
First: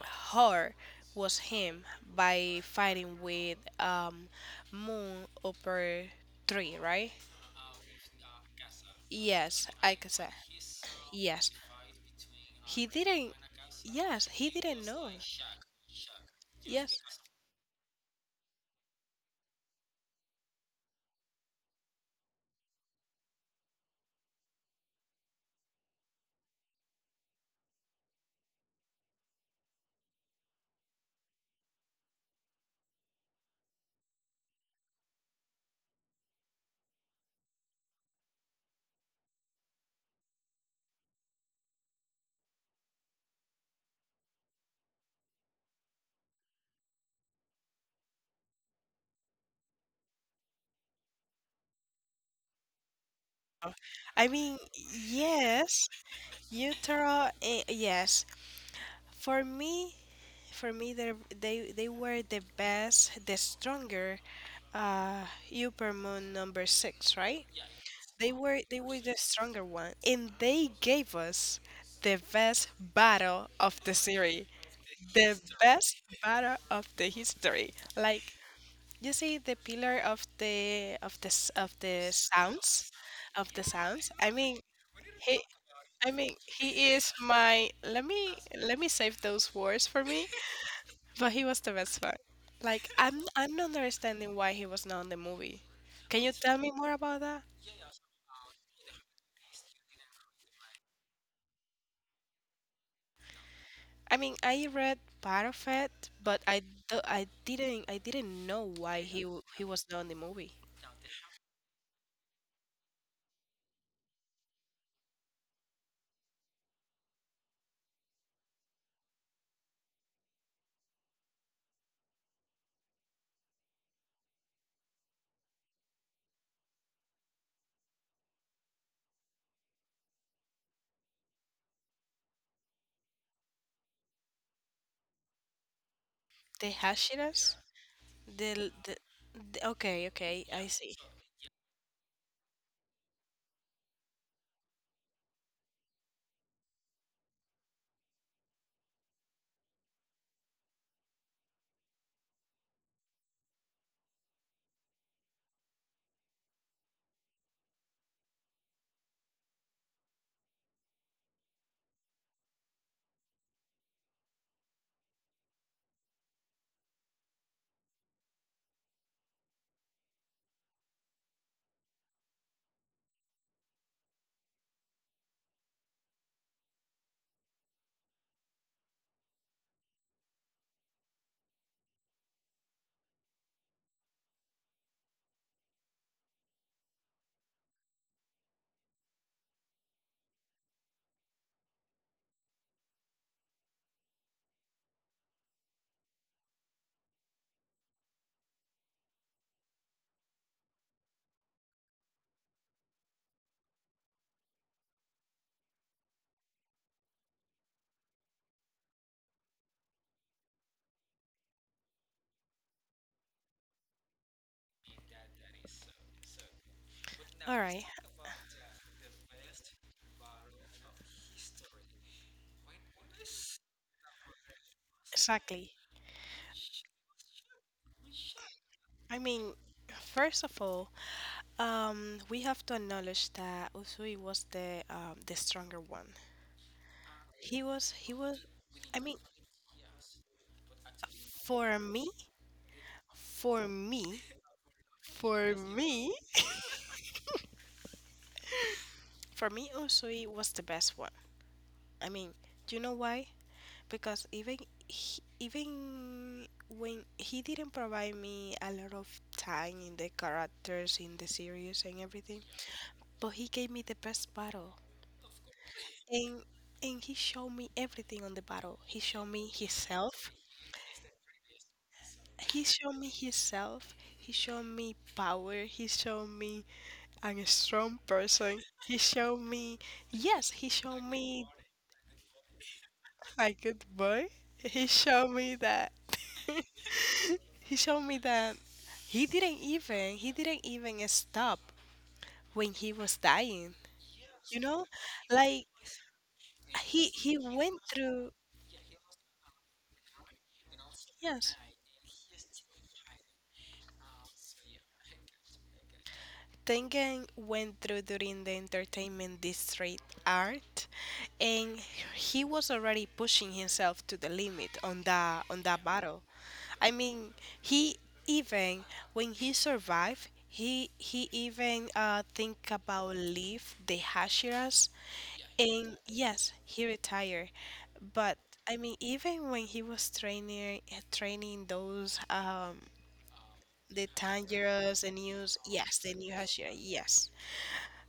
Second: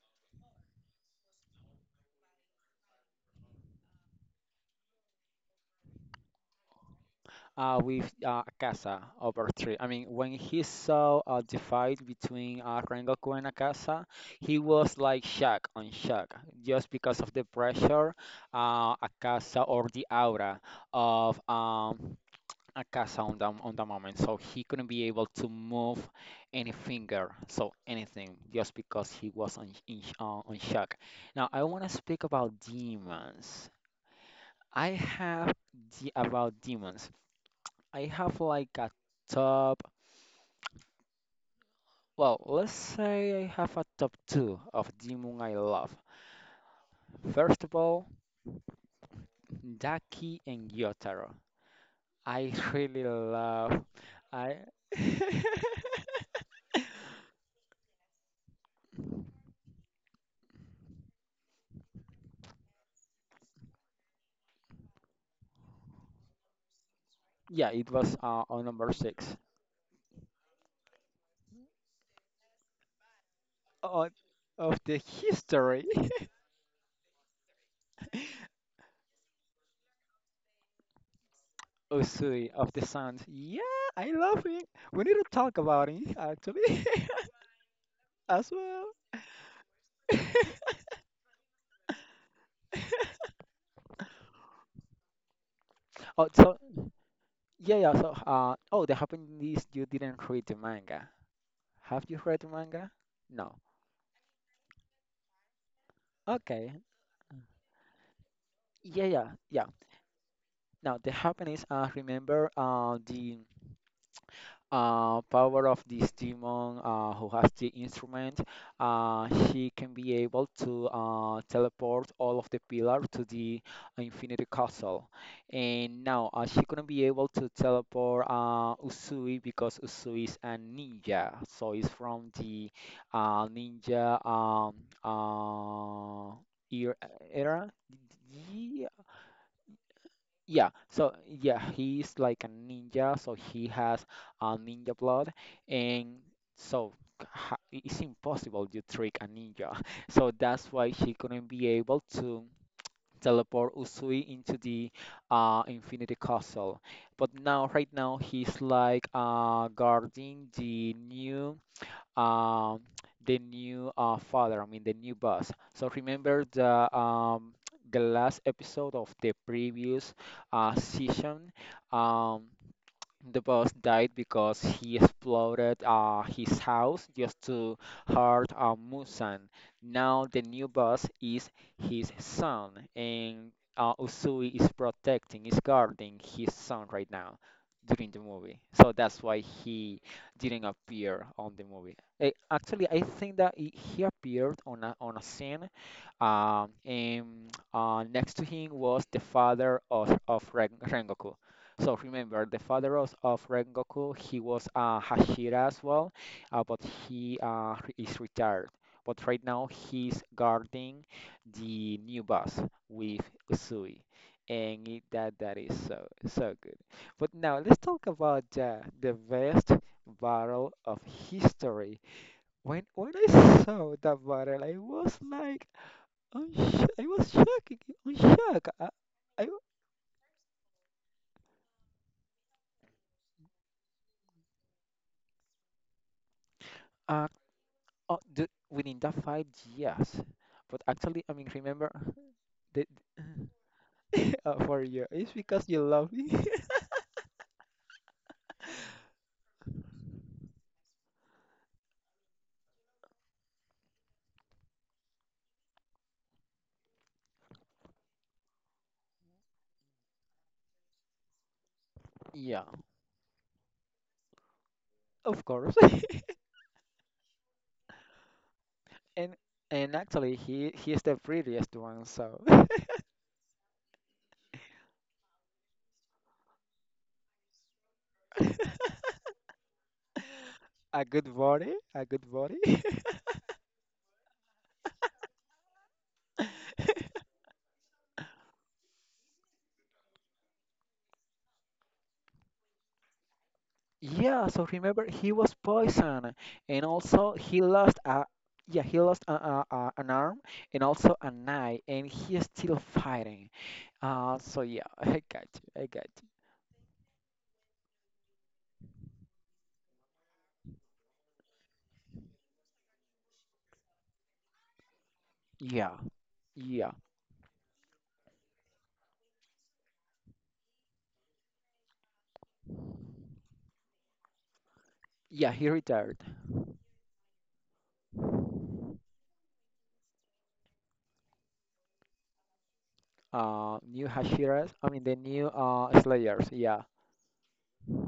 [SPEAKER 1] Hor was him by fighting with Moon Upper 3, right?
[SPEAKER 2] With Akasa over
[SPEAKER 1] Yes,
[SPEAKER 2] three. I
[SPEAKER 1] I
[SPEAKER 2] mean,
[SPEAKER 1] can say.
[SPEAKER 2] when he saw
[SPEAKER 1] Yes.
[SPEAKER 2] the fight between
[SPEAKER 1] He didn't.
[SPEAKER 2] Rengoku and Akasa,
[SPEAKER 1] Yes, he
[SPEAKER 2] he
[SPEAKER 1] didn't
[SPEAKER 2] was
[SPEAKER 1] know.
[SPEAKER 2] like shocked on shock just
[SPEAKER 1] Yes.
[SPEAKER 2] because of the pressure, Akasa or the aura of Akasa on the moment. So he couldn't be able to move any finger, so anything, just because he was on, in, on shock. Now, I want to speak about demons. I have the about demons. I have like a top, well, let's say I have a top two of Demon I love. First of all, Daki and Gyotaro. I really love,
[SPEAKER 1] I
[SPEAKER 2] I
[SPEAKER 1] mean, yes, Utero. Yes, for me, for me, they were the best, the stronger, uh, Upper Moon number six, right?
[SPEAKER 2] yeah, it was
[SPEAKER 1] They were
[SPEAKER 2] on
[SPEAKER 1] they
[SPEAKER 2] number
[SPEAKER 1] were the
[SPEAKER 2] six.
[SPEAKER 1] stronger one, and they gave us the best battle of the
[SPEAKER 2] Oh,
[SPEAKER 1] series,
[SPEAKER 2] of the
[SPEAKER 1] the
[SPEAKER 2] history,
[SPEAKER 1] best battle of the history. Like you see, the pillar
[SPEAKER 2] Usui of the Sun.
[SPEAKER 1] of
[SPEAKER 2] Yeah,
[SPEAKER 1] the
[SPEAKER 2] I
[SPEAKER 1] sounds. I
[SPEAKER 2] love
[SPEAKER 1] mean,
[SPEAKER 2] it. We need to
[SPEAKER 1] he.
[SPEAKER 2] talk about
[SPEAKER 1] I
[SPEAKER 2] it
[SPEAKER 1] mean,
[SPEAKER 2] actually
[SPEAKER 1] he is my. Let me
[SPEAKER 2] as well.
[SPEAKER 1] save those words for me. But he was the best part. Like I'm not understanding why he was not in the movie. Can
[SPEAKER 2] Oh,
[SPEAKER 1] you
[SPEAKER 2] so
[SPEAKER 1] tell me more about that?
[SPEAKER 2] yeah, yeah. So, oh, the happened is you didn't read the manga. Have you read manga? No.
[SPEAKER 1] I mean, I read part of it, but I,
[SPEAKER 2] Okay.
[SPEAKER 1] do, I didn't I didn't know why
[SPEAKER 2] Yeah, yeah,
[SPEAKER 1] he
[SPEAKER 2] yeah.
[SPEAKER 1] was not in the movie.
[SPEAKER 2] Now the Japanese remember the power of this demon who has the instrument. She can be able to teleport all of the pillar to the Infinity Castle, and now she couldn't be able to teleport Usui because Usui is a ninja, so it's from the ninja uh,
[SPEAKER 1] The Hashiras,
[SPEAKER 2] era.
[SPEAKER 1] the, l-
[SPEAKER 2] Yeah,
[SPEAKER 1] the okay, okay, I
[SPEAKER 2] yeah.
[SPEAKER 1] see.
[SPEAKER 2] So yeah, he's like a ninja, so he has a ninja blood, and so it's impossible to trick a ninja. So that's why she couldn't be able to teleport Usui into the Infinity Castle. But now, right now, he's like guarding the new um, father, I mean the new boss. So remember the um, last episode of the previous season. Um, the boss died because he exploded his house just to hurt Musan. Now the new boss is his son, and Usui is protecting, is guarding his son right now during the movie. So that's why he didn't appear on the movie. Eh, actually, I think that he appeared on a scene and next to him was the father of Ren Rengoku. So remember, the father of Rengoku, he was Hashira as well, but he is retired. But right now, he's guarding the new boss with Usui. And it, that that is so so good. But
[SPEAKER 1] All
[SPEAKER 2] now let's
[SPEAKER 1] right,
[SPEAKER 2] talk about the best battle of history. When I saw that battle, I was like,
[SPEAKER 1] exactly.
[SPEAKER 2] I was shocked. I'm shocked.
[SPEAKER 1] I
[SPEAKER 2] I
[SPEAKER 1] mean, first of all, we have to acknowledge that Usui was the stronger one.
[SPEAKER 2] uh,
[SPEAKER 1] He was he
[SPEAKER 2] uh,
[SPEAKER 1] was.
[SPEAKER 2] the,
[SPEAKER 1] I
[SPEAKER 2] within that
[SPEAKER 1] mean,
[SPEAKER 2] 5 years. But actually, I mean,
[SPEAKER 1] for
[SPEAKER 2] remember
[SPEAKER 1] me,
[SPEAKER 2] the,
[SPEAKER 1] for me,
[SPEAKER 2] for you, it's
[SPEAKER 1] for
[SPEAKER 2] because you love
[SPEAKER 1] me,
[SPEAKER 2] me.
[SPEAKER 1] for me, Usui was the best one. I mean, do you know why? Because even even when he didn't provide me a lot of time in the characters in the series and everything,
[SPEAKER 2] Yeah,
[SPEAKER 1] but he gave me the best battle
[SPEAKER 2] of course.
[SPEAKER 1] and he showed me everything on the battle. He showed
[SPEAKER 2] And
[SPEAKER 1] me
[SPEAKER 2] and
[SPEAKER 1] himself.
[SPEAKER 2] actually, he is the prettiest one. So
[SPEAKER 1] He showed me himself. He showed me power. He showed me I'm a strong person. He showed me yes. He showed
[SPEAKER 2] a good
[SPEAKER 1] me
[SPEAKER 2] body, a good body.
[SPEAKER 1] I good boy. He showed me that. He showed me that he didn't even stop when he was dying.
[SPEAKER 2] Yeah,
[SPEAKER 1] You
[SPEAKER 2] so
[SPEAKER 1] know,
[SPEAKER 2] remember he was
[SPEAKER 1] like
[SPEAKER 2] poisoned, and
[SPEAKER 1] he
[SPEAKER 2] also
[SPEAKER 1] he
[SPEAKER 2] he
[SPEAKER 1] went
[SPEAKER 2] lost a
[SPEAKER 1] through.
[SPEAKER 2] yeah he lost an arm and also an
[SPEAKER 1] Yes.
[SPEAKER 2] eye, and he is still fighting. So yeah, I got you, I got
[SPEAKER 1] Tengen went through during the entertainment district art, and he was already pushing himself to the limit on that on
[SPEAKER 2] you.
[SPEAKER 1] that
[SPEAKER 2] Yeah,
[SPEAKER 1] battle. I
[SPEAKER 2] yeah,
[SPEAKER 1] mean, he even when he survived, he even think about leave the Hashiras,
[SPEAKER 2] yeah. He
[SPEAKER 1] and
[SPEAKER 2] retired.
[SPEAKER 1] yes, he retired. But I mean, even when he was training those the
[SPEAKER 2] New Hashiras. I mean
[SPEAKER 1] Tangeros
[SPEAKER 2] the
[SPEAKER 1] and
[SPEAKER 2] new
[SPEAKER 1] news, yes, the new
[SPEAKER 2] Slayers.
[SPEAKER 1] Hashira,
[SPEAKER 2] Yeah,
[SPEAKER 1] yes.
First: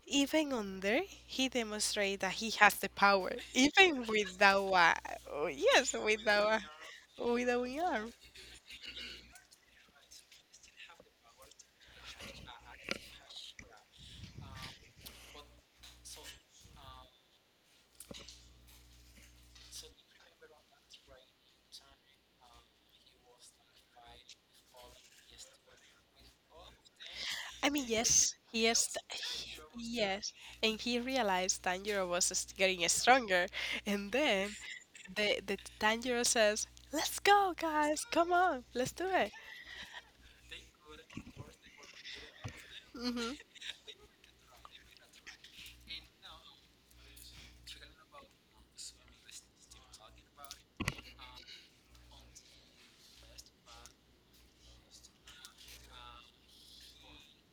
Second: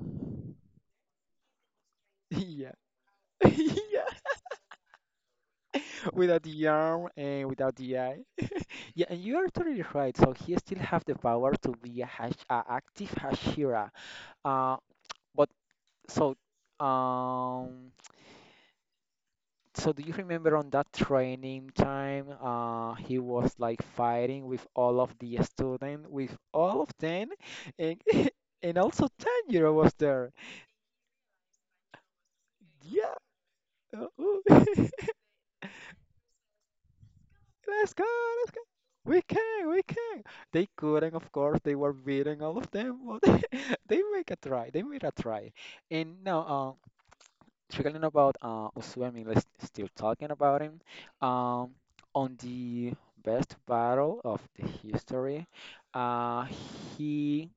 [SPEAKER 1] Even on there, he demonstrated that he
[SPEAKER 2] yeah,
[SPEAKER 1] has the power, even
[SPEAKER 2] yeah.
[SPEAKER 1] without a, yes,
[SPEAKER 2] Without the arm and
[SPEAKER 1] without
[SPEAKER 2] without
[SPEAKER 1] an
[SPEAKER 2] the
[SPEAKER 1] arm.
[SPEAKER 2] eye. Yeah, and you are totally right. So he still have the power to be a hash, a active Hashira. Uh, but So, um, so do you remember on that training time, he was like fighting with all of the students, with all of them,
[SPEAKER 1] I mean,
[SPEAKER 2] and
[SPEAKER 1] yes, he
[SPEAKER 2] and
[SPEAKER 1] is.
[SPEAKER 2] also
[SPEAKER 1] Th-
[SPEAKER 2] Tanjiro was there.
[SPEAKER 1] Yes, and he realized Tanjiro was getting
[SPEAKER 2] Yeah,
[SPEAKER 1] stronger, and
[SPEAKER 2] ooh.
[SPEAKER 1] then
[SPEAKER 2] Let's
[SPEAKER 1] the Tanjiro says, "Let's go,
[SPEAKER 2] go, let's go.
[SPEAKER 1] guys! Come on, let's do
[SPEAKER 2] We
[SPEAKER 1] it."
[SPEAKER 2] can, we can. They couldn't, of course. They were beating all of them, but
[SPEAKER 1] Hmm.
[SPEAKER 2] they make a try. They made a try. And now, speaking about Usui, let's still talking about him. Um, on the best battle of the history, uh, he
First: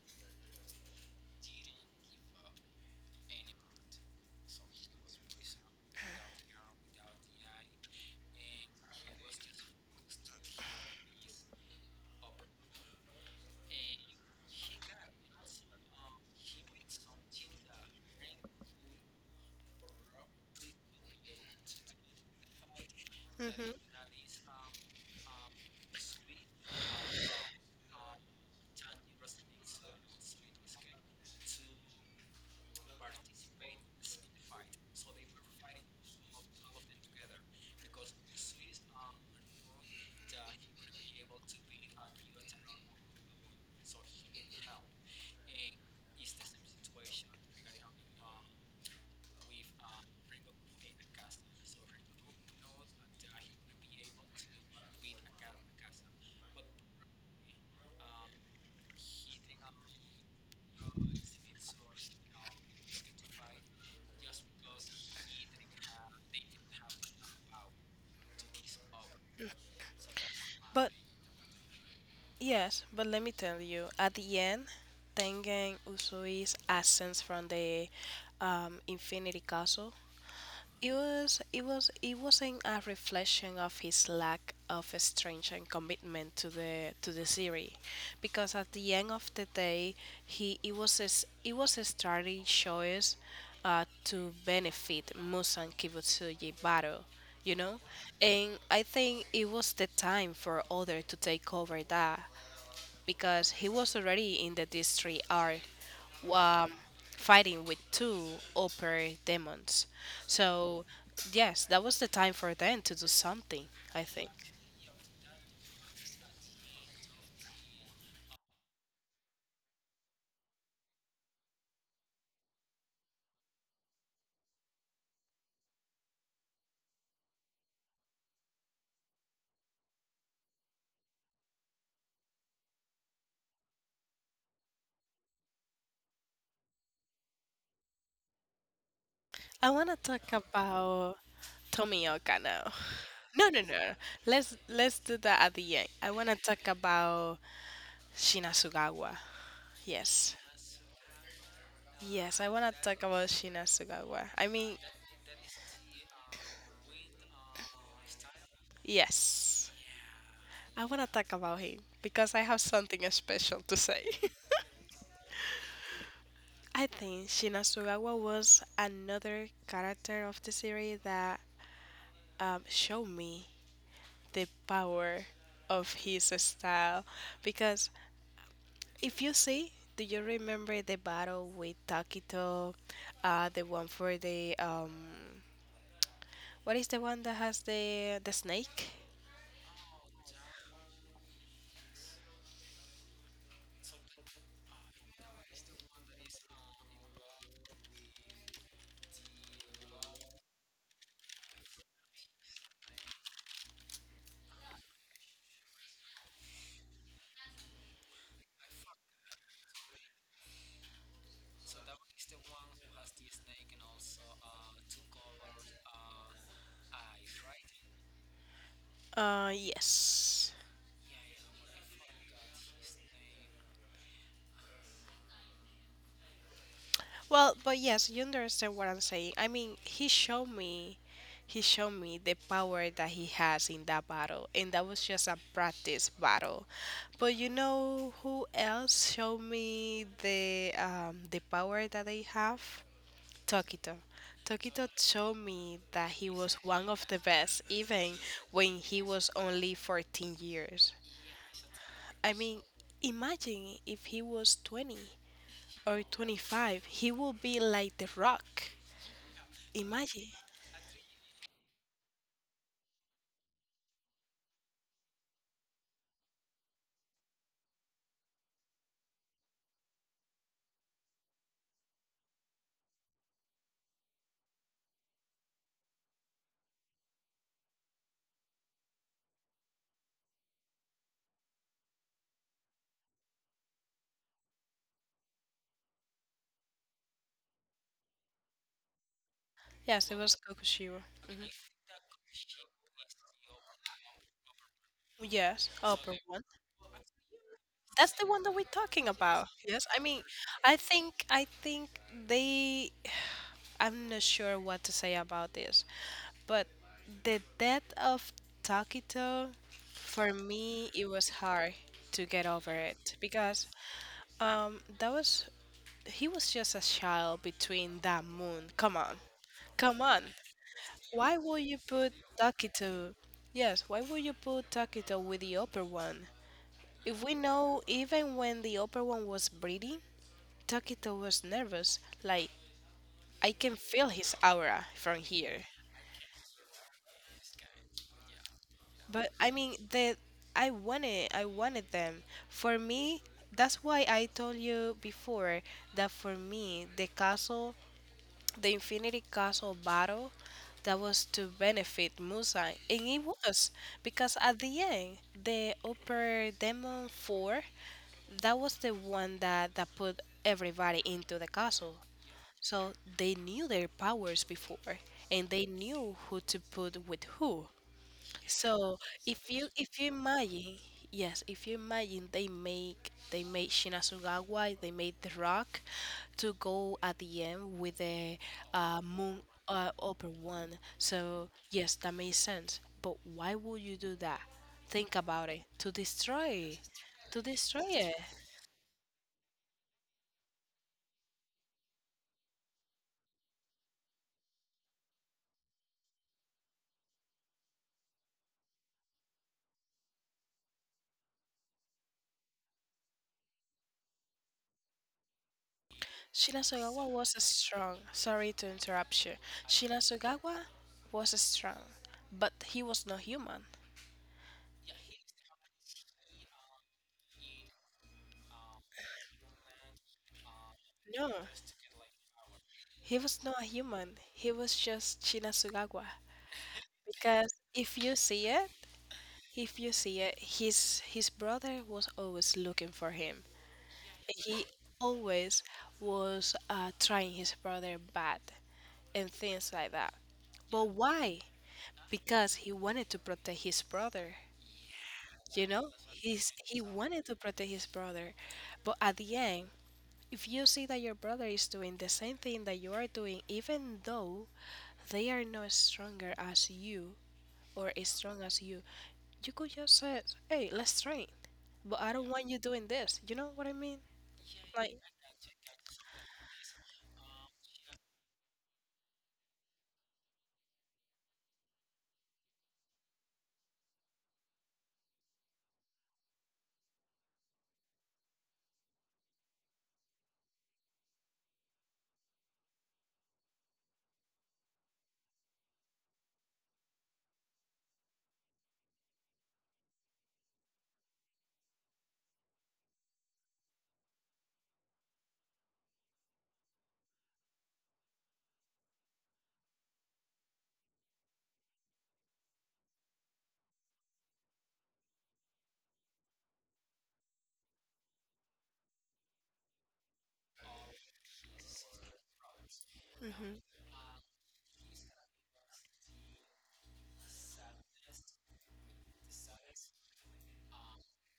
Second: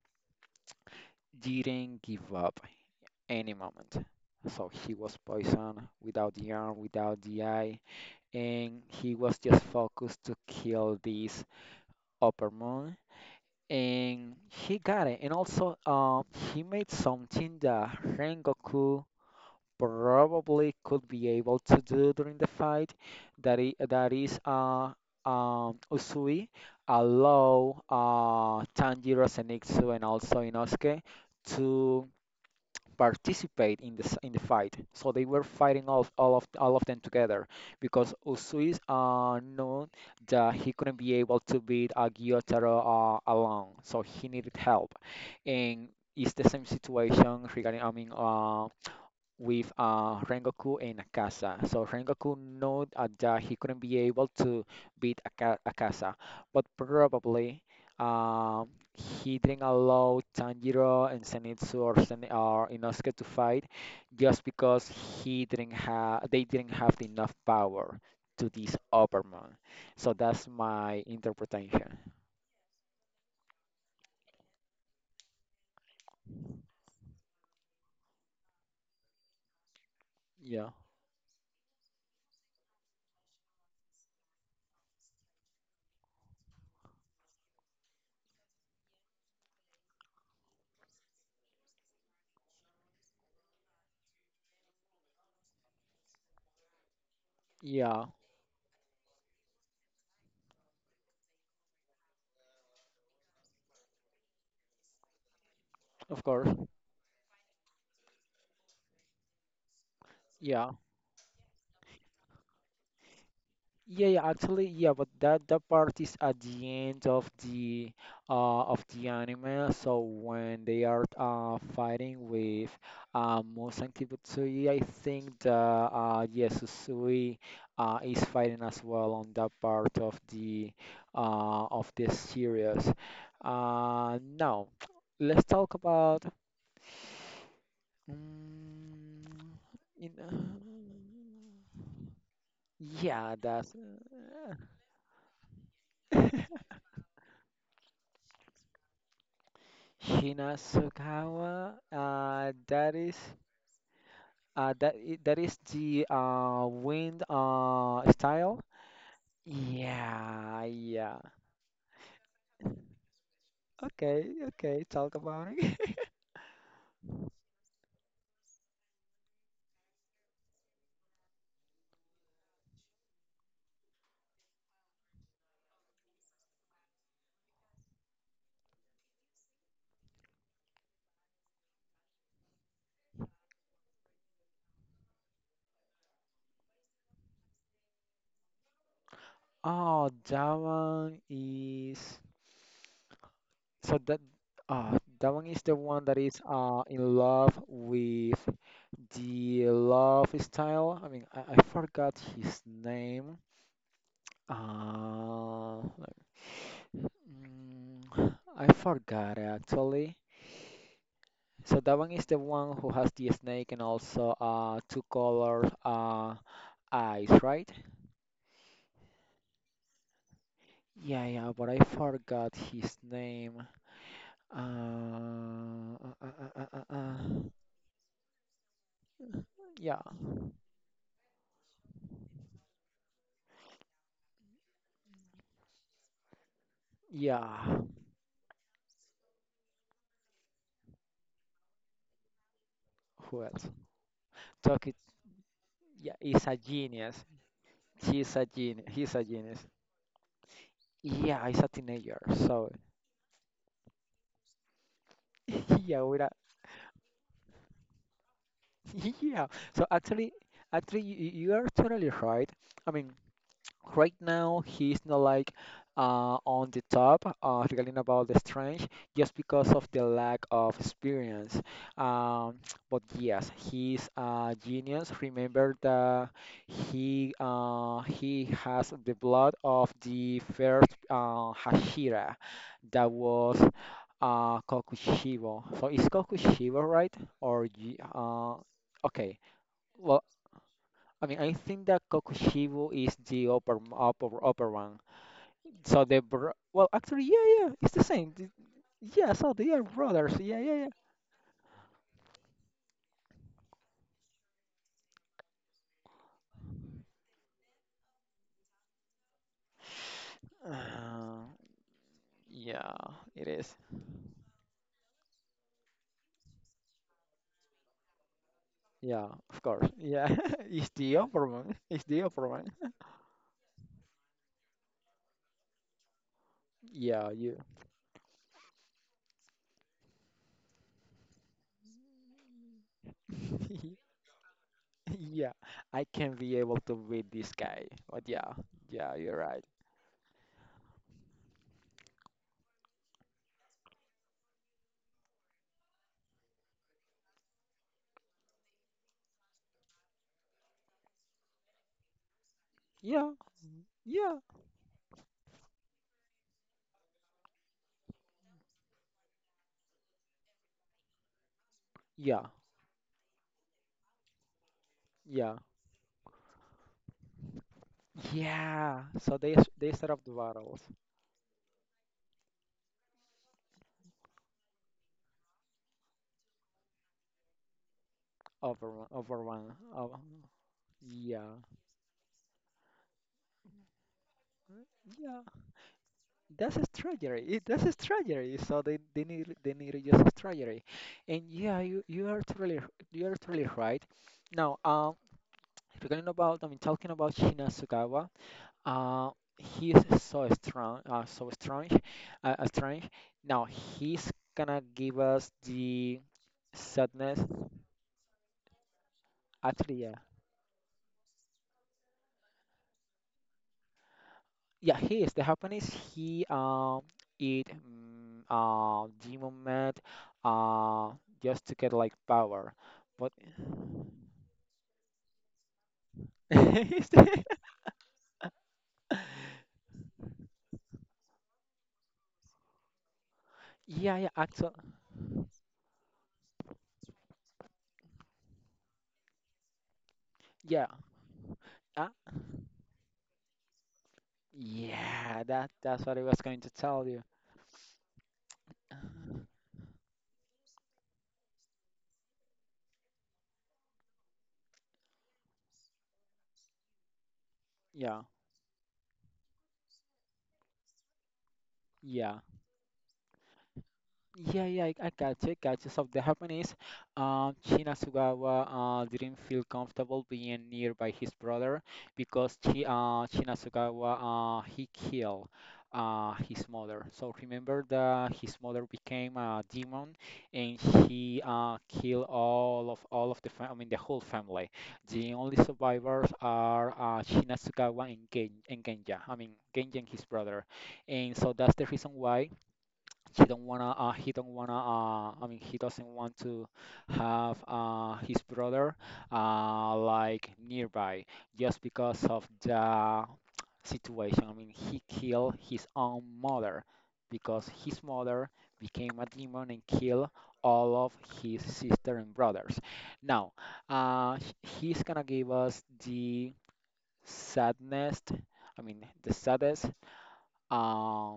[SPEAKER 2] didn't give up any moment. So he was poisoned without the arm, without the eye, and he was just focused to kill this upper moon. And he got it. And also, he made something that Rengoku probably could be able to do during the fight. That
[SPEAKER 1] Hmm.
[SPEAKER 2] is, Usui, allow Tanjiro, Zenitsu, and also Inosuke to participate in the fight. So they were fighting all of them together because Usui knew that he couldn't be able to beat Gyotaro alone, so he needed help. And it's the same situation regarding I mean with Rengoku and Akasa. So Rengoku knew that he couldn't be able to beat Akasa, but probably um, he didn't allow Tanjiro and Zenitsu or Inosuke to fight just because he didn't have they didn't have enough power to this Oberman. So that's
[SPEAKER 1] But
[SPEAKER 2] my interpretation.
[SPEAKER 1] Yes, but let me tell you, at the end, Tengen Usui's ascents from the Infinity Castle.
[SPEAKER 2] Yeah,
[SPEAKER 1] It wasn't a reflection of his lack of strength and commitment to the series, because at the end of the day, he it was a strategy choice to benefit Musan Kibutsuji battle, you know?
[SPEAKER 2] yeah,
[SPEAKER 1] And I think it was the time for other to take over that because he was already in the District R,
[SPEAKER 2] of course.
[SPEAKER 1] um, fighting with two upper demons.
[SPEAKER 2] Yeah.
[SPEAKER 1] So yes, that was the time for them to do something. I
[SPEAKER 2] Yeah, yeah,
[SPEAKER 1] think.
[SPEAKER 2] actually, yeah, but that that part is at the end of the anime. So when they are fighting with Mousan Kibutsui, I think the yeah, Susui is fighting as well on that part of the of this series. Now let's talk about mm,
[SPEAKER 1] I want to
[SPEAKER 2] in, uh,
[SPEAKER 1] talk about Tomioka now.
[SPEAKER 2] yeah,
[SPEAKER 1] No, no,
[SPEAKER 2] that's
[SPEAKER 1] no. Let's do that at the end. I want to talk about Shinasugawa. Yes.
[SPEAKER 2] Hinasokawa,
[SPEAKER 1] Yes, I want to
[SPEAKER 2] that
[SPEAKER 1] talk
[SPEAKER 2] is
[SPEAKER 1] about Shinasugawa. I mean,
[SPEAKER 2] that is the wind style.
[SPEAKER 1] yes.
[SPEAKER 2] Yeah,
[SPEAKER 1] I want to
[SPEAKER 2] yeah.
[SPEAKER 1] talk about him because I have something special to say.
[SPEAKER 2] Okay, okay. Talk about it.
[SPEAKER 1] I think Shinasugawa was another character of the series that showed me the power of his style. Because if you see, do you remember the battle with Takito, the one for the what is the one that has the snake?
[SPEAKER 2] Oh, that one is so that that one is the one that is in love with the love style. I mean, I forgot his name. Uh, let- I forgot actually. So that one is the one who has the snake and also two color eyes, right?
[SPEAKER 1] Yes.
[SPEAKER 2] Yeah, yeah, but I forgot his name. Uh, uh, uh, uh, uh, uh. uh,
[SPEAKER 1] Well, but yes, you understand what I'm saying. I mean,
[SPEAKER 2] Yeah,
[SPEAKER 1] he showed me the power that he has in that battle, and that was just a practice battle. But you
[SPEAKER 2] yeah.
[SPEAKER 1] know who else showed me the power that they have?
[SPEAKER 2] Who else?
[SPEAKER 1] Tokito. Tokito
[SPEAKER 2] Toki,
[SPEAKER 1] showed me that
[SPEAKER 2] yeah,
[SPEAKER 1] he
[SPEAKER 2] is
[SPEAKER 1] was
[SPEAKER 2] a
[SPEAKER 1] one of
[SPEAKER 2] genius.
[SPEAKER 1] the best, even
[SPEAKER 2] She's a
[SPEAKER 1] when
[SPEAKER 2] genius.
[SPEAKER 1] he
[SPEAKER 2] He's a
[SPEAKER 1] was
[SPEAKER 2] genius.
[SPEAKER 1] only 14 years.
[SPEAKER 2] Yeah, he's a teenager.
[SPEAKER 1] I mean,
[SPEAKER 2] So
[SPEAKER 1] imagine if he was 20 or
[SPEAKER 2] yeah, with a
[SPEAKER 1] 25, he would be like the rock.
[SPEAKER 2] yeah. So
[SPEAKER 1] Imagine.
[SPEAKER 2] actually, actually, you are totally right. I mean. Right now he's not like on the top, regarding about the strength, just because of the lack of experience. um, but yes, he's a genius. Remember that he has the blood of the first hashira that was, Kokushibo. So is Kokushibo, right? or Ji- uh, okay.
[SPEAKER 1] Yes, it
[SPEAKER 2] Well,
[SPEAKER 1] was Kokushiro.
[SPEAKER 2] I mean,
[SPEAKER 1] hmm
[SPEAKER 2] I think that Kokushibo is the upper upper one.
[SPEAKER 1] Yes,
[SPEAKER 2] So
[SPEAKER 1] upper
[SPEAKER 2] the
[SPEAKER 1] one.
[SPEAKER 2] bro, well, actually, yeah, yeah, it's the
[SPEAKER 1] That's the
[SPEAKER 2] same.
[SPEAKER 1] one that
[SPEAKER 2] The-
[SPEAKER 1] we're talking
[SPEAKER 2] Yeah,
[SPEAKER 1] about.
[SPEAKER 2] so they are
[SPEAKER 1] Yes, I mean,
[SPEAKER 2] brothers. Yeah, yeah, yeah.
[SPEAKER 1] I think they. I'm not sure what to say about this, but the death of Takito, for me, it was
[SPEAKER 2] Uh,
[SPEAKER 1] hard to get over
[SPEAKER 2] yeah,
[SPEAKER 1] it
[SPEAKER 2] it
[SPEAKER 1] because
[SPEAKER 2] is.
[SPEAKER 1] that was he was just a child between that moon. Come on,
[SPEAKER 2] Yeah, of course.
[SPEAKER 1] come on.
[SPEAKER 2] Yeah, it's the
[SPEAKER 1] Why
[SPEAKER 2] upper
[SPEAKER 1] would
[SPEAKER 2] one.
[SPEAKER 1] you
[SPEAKER 2] It's
[SPEAKER 1] put
[SPEAKER 2] the upper one.
[SPEAKER 1] Taquito? Yes, why would you put Taquito with the upper one? If
[SPEAKER 2] Yeah,
[SPEAKER 1] we
[SPEAKER 2] you.
[SPEAKER 1] know even when the upper one was breathing, Taquito was nervous. Like I can feel his aura from
[SPEAKER 2] Yeah,
[SPEAKER 1] here.
[SPEAKER 2] I can be able to beat this guy. But yeah, yeah,
[SPEAKER 1] But
[SPEAKER 2] you're
[SPEAKER 1] I
[SPEAKER 2] right.
[SPEAKER 1] mean the I wanted them. For me that's why I told you before that for me the Infinity Castle battle that was to benefit Muzan. And it
[SPEAKER 2] Yeah,
[SPEAKER 1] was because
[SPEAKER 2] yeah,
[SPEAKER 1] at the end, the Upper Demon 4, that was the one that put everybody into the castle.
[SPEAKER 2] yeah,
[SPEAKER 1] So they knew their powers before and
[SPEAKER 2] yeah,
[SPEAKER 1] they knew who to put with who. So
[SPEAKER 2] yeah. So
[SPEAKER 1] if you if
[SPEAKER 2] they
[SPEAKER 1] you
[SPEAKER 2] set up the
[SPEAKER 1] imagine,
[SPEAKER 2] battles.
[SPEAKER 1] yes, if you imagine they made Shinasugawa, they made the rock to go at the end with the
[SPEAKER 2] Over one,
[SPEAKER 1] moon
[SPEAKER 2] over one.
[SPEAKER 1] upper one. So
[SPEAKER 2] Yeah,
[SPEAKER 1] yes, that makes sense. But why would you do that?
[SPEAKER 2] mm,
[SPEAKER 1] Think
[SPEAKER 2] yeah,
[SPEAKER 1] about it. To destroy,
[SPEAKER 2] that's a
[SPEAKER 1] to
[SPEAKER 2] strategy. It, that's
[SPEAKER 1] destroy
[SPEAKER 2] a
[SPEAKER 1] it.
[SPEAKER 2] strategy. So they need to use a strategy, and yeah, you are totally you are totally right. Now, regarding about, I mean, talking about Shinasugawa, uh, he's so strong, so strange, strange. Now he's gonna give us the
[SPEAKER 1] Shinasugawa was
[SPEAKER 2] sadness.
[SPEAKER 1] strong. Sorry to interrupt you.
[SPEAKER 2] Actually,
[SPEAKER 1] Shinasugawa was strong, but he was not human.
[SPEAKER 2] yeah, he is. The happen is he eat, demon meat uh
[SPEAKER 1] No,
[SPEAKER 2] just to get like power.
[SPEAKER 1] he
[SPEAKER 2] But
[SPEAKER 1] was not human. He was just Shinasugawa.
[SPEAKER 2] he's the-
[SPEAKER 1] Because if you see it, his brother was always looking for him.
[SPEAKER 2] yeah, yeah,
[SPEAKER 1] He
[SPEAKER 2] actually,
[SPEAKER 1] always was trying his brother bad and things like that. But
[SPEAKER 2] yeah,
[SPEAKER 1] why?
[SPEAKER 2] uh,
[SPEAKER 1] Because he wanted to protect his brother.
[SPEAKER 2] yeah.
[SPEAKER 1] You
[SPEAKER 2] That
[SPEAKER 1] know,
[SPEAKER 2] that's what I was going to
[SPEAKER 1] he
[SPEAKER 2] tell
[SPEAKER 1] wanted
[SPEAKER 2] you.
[SPEAKER 1] to protect his brother, but at the end, if you see that your brother is doing the same thing that you are doing, even though they are not stronger as you or as
[SPEAKER 2] Yeah,
[SPEAKER 1] strong as you, you could just say, hey, let's train. But I don't
[SPEAKER 2] yeah.
[SPEAKER 1] want you doing this. You know what I mean?
[SPEAKER 2] Yeah, yeah, I,
[SPEAKER 1] Like,
[SPEAKER 2] I catch it, catch it. So what happened is, Shinasugawa didn't feel comfortable being near by his brother because Chi, Shinasugawa he killed his mother. So remember that his mother became a demon, and she killed all of the fam I mean the whole family. The only survivors are, Shinasugawa and Gen and Genja. I mean Genja and his brother. And so that's the reason why he don't wanna I mean he doesn't want to have, his brother like nearby just because of the situation. I mean he killed his own mother because his mother became a demon and killed all of his sister and brothers. Now
[SPEAKER 1] hmm
[SPEAKER 2] he's gonna give us the sadness. I mean the saddest uh,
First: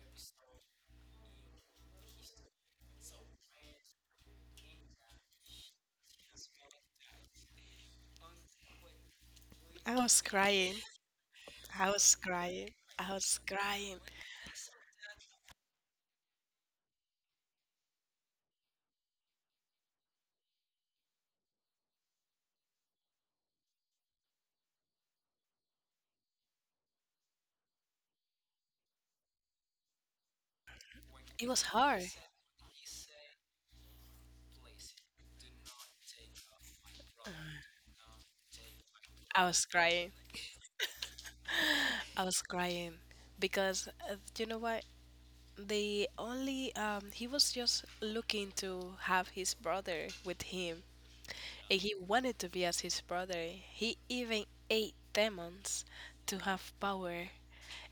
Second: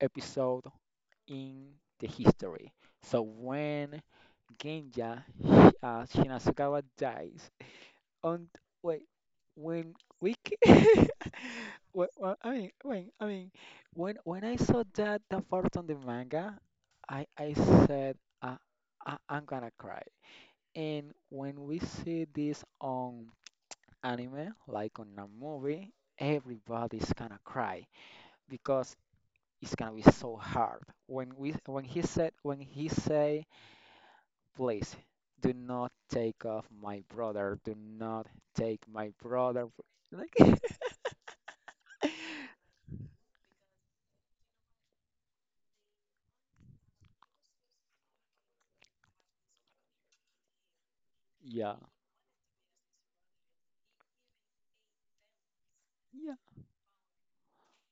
[SPEAKER 2] episode in the history. So when Genja Sh- Shinasugawa dies, on, wait, when
[SPEAKER 1] I was
[SPEAKER 2] we ca-
[SPEAKER 1] crying. I was
[SPEAKER 2] I mean
[SPEAKER 1] crying.
[SPEAKER 2] when,
[SPEAKER 1] I
[SPEAKER 2] I
[SPEAKER 1] was
[SPEAKER 2] mean
[SPEAKER 1] crying.
[SPEAKER 2] when I saw that the part on the manga, I said, I, I'm gonna cry. And when we see this on anime, like on a movie, everybody's gonna cry because it's gonna be so hard. When
[SPEAKER 1] It
[SPEAKER 2] we
[SPEAKER 1] was
[SPEAKER 2] when he
[SPEAKER 1] hard.
[SPEAKER 2] said when he say, please do not take off my brother, do not take my
[SPEAKER 1] I was
[SPEAKER 2] brother.
[SPEAKER 1] crying.
[SPEAKER 2] Like,
[SPEAKER 1] I was crying because you know what? The only He was just looking to have his brother with him,
[SPEAKER 2] yeah,
[SPEAKER 1] and he wanted to be as his brother. He even ate demons
[SPEAKER 2] yeah,
[SPEAKER 1] to have power,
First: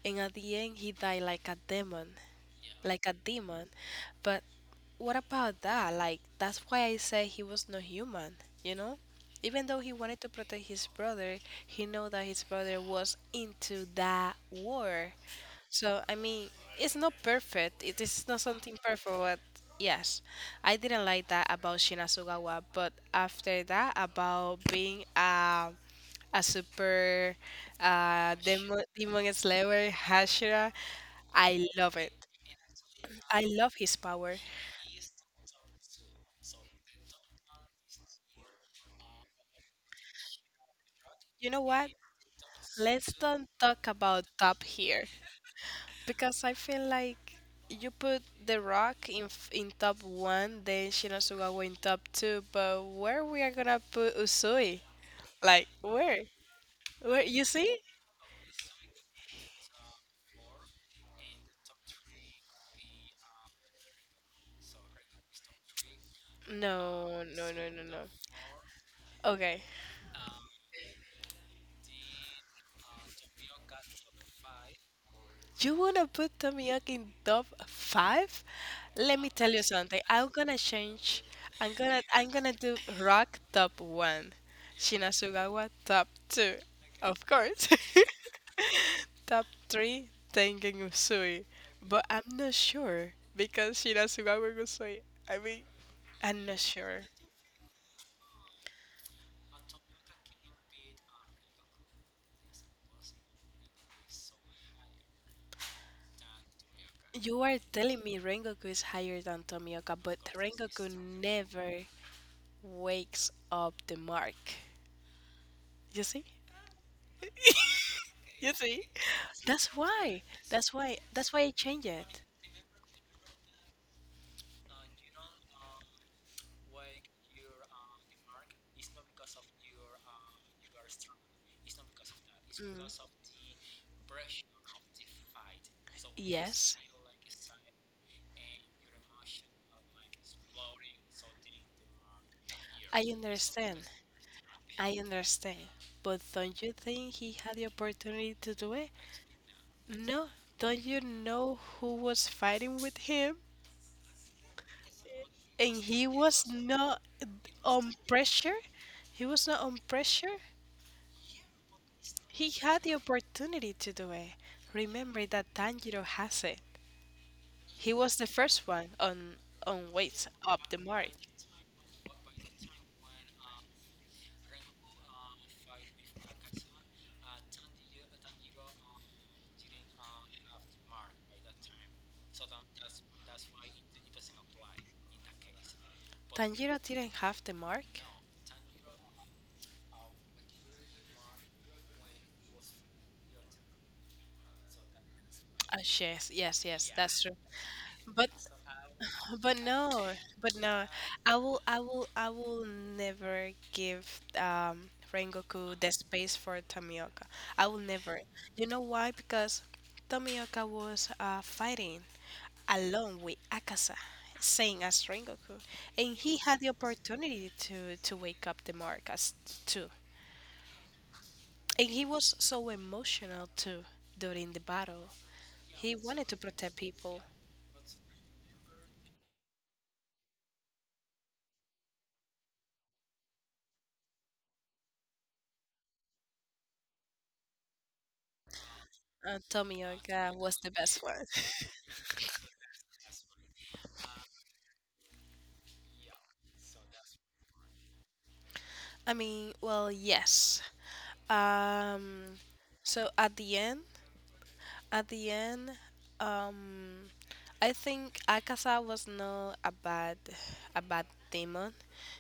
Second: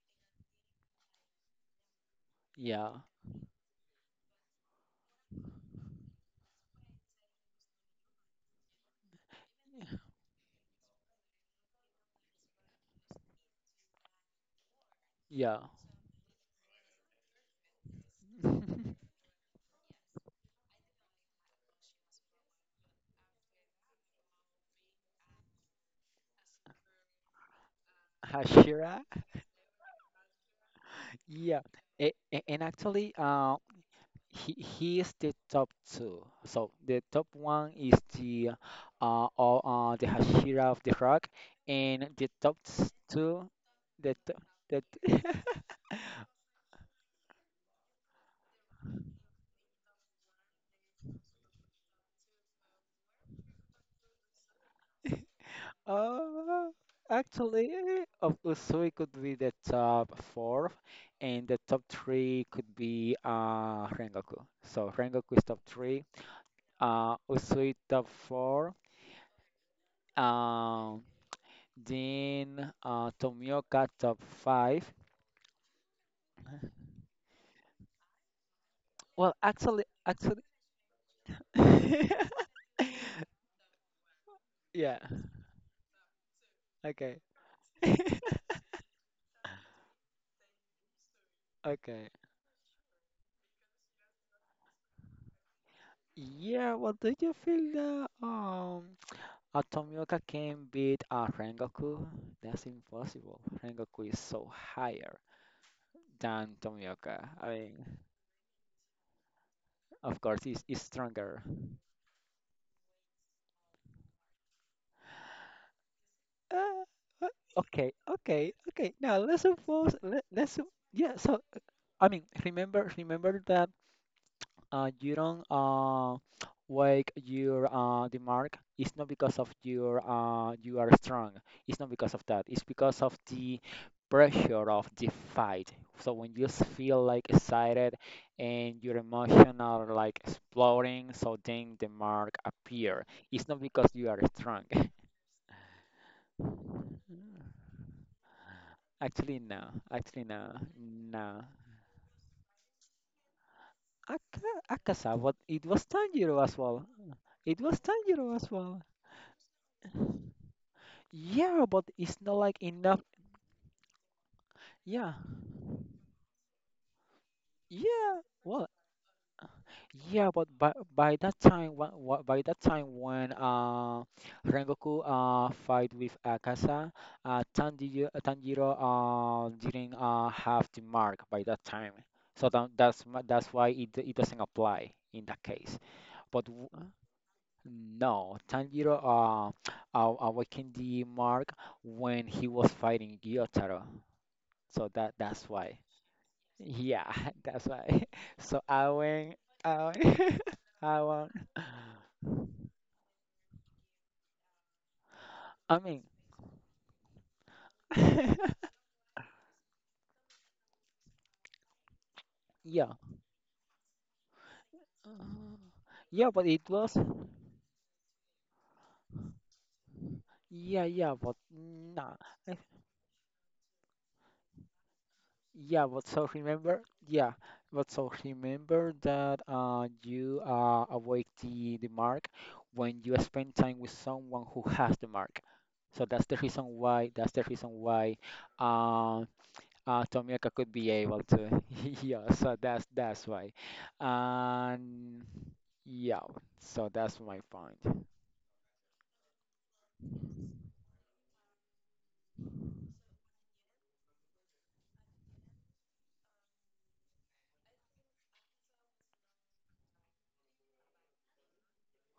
[SPEAKER 1] and at the end, he died like a demon,
[SPEAKER 2] yeah,
[SPEAKER 1] like a demon. But what about that? Like, that's why I say he was not human, you know? Even though he wanted to protect his brother, he knew that his brother was into that war.
[SPEAKER 2] yeah.
[SPEAKER 1] So I mean, it's not perfect. It is not something perfect, but yes, I didn't like that about Shinasugawa. But after that, about being a super demon
[SPEAKER 2] Hashira,
[SPEAKER 1] demon slayer Hashira,
[SPEAKER 2] yeah.
[SPEAKER 1] I love it.
[SPEAKER 2] And actually,
[SPEAKER 1] I love his power.
[SPEAKER 2] he is the top two. So the top one is the, the Hashira of the Rock,
[SPEAKER 1] You know what?
[SPEAKER 2] and the
[SPEAKER 1] Let's don't
[SPEAKER 2] two,
[SPEAKER 1] talk
[SPEAKER 2] the
[SPEAKER 1] about
[SPEAKER 2] t-
[SPEAKER 1] top
[SPEAKER 2] that.
[SPEAKER 1] here. Because I feel like you put The Rock in top one, then Shinasugawa in top two, but where we are gonna put Usui? Like where?
[SPEAKER 2] Uh,
[SPEAKER 1] Where you
[SPEAKER 2] Actually,
[SPEAKER 1] see?
[SPEAKER 2] of Usui could be the top four, and the top three could be, uh, Rengoku. So Rengoku is top three, uh,
[SPEAKER 1] No, no, no,
[SPEAKER 2] Usui
[SPEAKER 1] no, no.
[SPEAKER 2] top four,
[SPEAKER 1] Okay,
[SPEAKER 2] um then Tomioka top five.
[SPEAKER 1] you wanna put Tomiyaki in top five? Let me
[SPEAKER 2] Well,
[SPEAKER 1] tell you something. I'm
[SPEAKER 2] actually,
[SPEAKER 1] gonna change. I'm gonna I'm gonna do Rock top one,
[SPEAKER 2] yeah.
[SPEAKER 1] Shinasugawa top two.
[SPEAKER 2] Okay,
[SPEAKER 1] Of course. Top three Tengengusui. But
[SPEAKER 2] okay.
[SPEAKER 1] I'm not sure because Shirasugawa Gusui. I mean, I'm not
[SPEAKER 2] Yeah. Well,
[SPEAKER 1] sure.
[SPEAKER 2] do you feel that um? Atomioka can beat a Rengoku? That's impossible. Rengoku is so higher than Tomioka.
[SPEAKER 1] You
[SPEAKER 2] I
[SPEAKER 1] are
[SPEAKER 2] mean,
[SPEAKER 1] telling me Rengoku is higher than Tomioka, but
[SPEAKER 2] of course, he's
[SPEAKER 1] Rengoku
[SPEAKER 2] stronger.
[SPEAKER 1] never wakes up the mark. You see?
[SPEAKER 2] Uh, uh, okay, okay,
[SPEAKER 1] You see?
[SPEAKER 2] okay. Now let's
[SPEAKER 1] That's
[SPEAKER 2] suppose,
[SPEAKER 1] why.
[SPEAKER 2] let's
[SPEAKER 1] That's
[SPEAKER 2] sup-
[SPEAKER 1] why.
[SPEAKER 2] yeah.
[SPEAKER 1] That's why
[SPEAKER 2] So
[SPEAKER 1] I change
[SPEAKER 2] I
[SPEAKER 1] it.
[SPEAKER 2] mean, remember that you don't wake your the mark, it's not because of your you are strong, it's not because of that, it's
[SPEAKER 1] Mm.
[SPEAKER 2] because of the pressure of the fight. So when you
[SPEAKER 1] Yes.
[SPEAKER 2] feel like excited and your emotion are like exploding, so then the mark
[SPEAKER 1] I
[SPEAKER 2] appear. It's not
[SPEAKER 1] understand.
[SPEAKER 2] because you are
[SPEAKER 1] Because
[SPEAKER 2] strong.
[SPEAKER 1] I understand. But don't you think he had the opportunity to do it?
[SPEAKER 2] Actually no, actually
[SPEAKER 1] No.
[SPEAKER 2] no.
[SPEAKER 1] Don't you
[SPEAKER 2] No.
[SPEAKER 1] know who was fighting with him?
[SPEAKER 2] Akasa, but it
[SPEAKER 1] And
[SPEAKER 2] was
[SPEAKER 1] he
[SPEAKER 2] Tanjiro
[SPEAKER 1] was
[SPEAKER 2] as well,
[SPEAKER 1] not
[SPEAKER 2] it was
[SPEAKER 1] on
[SPEAKER 2] Tanjiro as
[SPEAKER 1] pressure?
[SPEAKER 2] well.
[SPEAKER 1] He was not on pressure?
[SPEAKER 2] Yeah, but it's not
[SPEAKER 1] He
[SPEAKER 2] like
[SPEAKER 1] had the
[SPEAKER 2] enough.
[SPEAKER 1] opportunity to do it.
[SPEAKER 2] Yeah,
[SPEAKER 1] Remember that Tanjiro has it. He was
[SPEAKER 2] yeah.
[SPEAKER 1] the first
[SPEAKER 2] Well,
[SPEAKER 1] one on weights
[SPEAKER 2] yeah, but
[SPEAKER 1] up
[SPEAKER 2] by
[SPEAKER 1] the mark.
[SPEAKER 2] by that time, when, by that time when, Rengoku fight with Akasa, Tanjiro didn't have the mark by that time, so that's that's why it, it doesn't apply in that case. But w,
[SPEAKER 1] Tanjiro didn't have the mark.
[SPEAKER 2] no, Tanjiro awakened the mark when he was fighting Gyotaro, so that that's
[SPEAKER 1] Ah
[SPEAKER 2] why.
[SPEAKER 1] yes, yes, yes,
[SPEAKER 2] Yeah,
[SPEAKER 1] that's true.
[SPEAKER 2] that's why.
[SPEAKER 1] But
[SPEAKER 2] So I
[SPEAKER 1] no,
[SPEAKER 2] went,
[SPEAKER 1] but no.
[SPEAKER 2] I went.
[SPEAKER 1] I will never give um Rengoku
[SPEAKER 2] I
[SPEAKER 1] the
[SPEAKER 2] mean,
[SPEAKER 1] space for Tamioka. I will never. You know why? Because Tamioka was fighting
[SPEAKER 2] yeah,
[SPEAKER 1] alone with Akasa, same as Rengoku. And
[SPEAKER 2] yeah,
[SPEAKER 1] he
[SPEAKER 2] but
[SPEAKER 1] had
[SPEAKER 2] it
[SPEAKER 1] the
[SPEAKER 2] was,
[SPEAKER 1] opportunity to wake up the mark as too.
[SPEAKER 2] yeah, yeah, but
[SPEAKER 1] And he
[SPEAKER 2] nah.
[SPEAKER 1] was
[SPEAKER 2] I-
[SPEAKER 1] so emotional too during the battle.
[SPEAKER 2] Yeah,
[SPEAKER 1] He
[SPEAKER 2] but
[SPEAKER 1] wanted
[SPEAKER 2] so
[SPEAKER 1] to protect
[SPEAKER 2] remember,
[SPEAKER 1] people.
[SPEAKER 2] yeah, but so remember that you avoid the mark when you spend time with someone who has the mark. So that's the reason why, that's the reason why uh,
[SPEAKER 1] And Tomioka
[SPEAKER 2] Tomioka
[SPEAKER 1] was the
[SPEAKER 2] could be
[SPEAKER 1] best
[SPEAKER 2] able
[SPEAKER 1] one.
[SPEAKER 2] to. Yeah, so that's why. And yeah, so that's my point.
[SPEAKER 1] I mean, well, yes. Um, so at the end, at the end, um, I think Akaza was not a bad demon.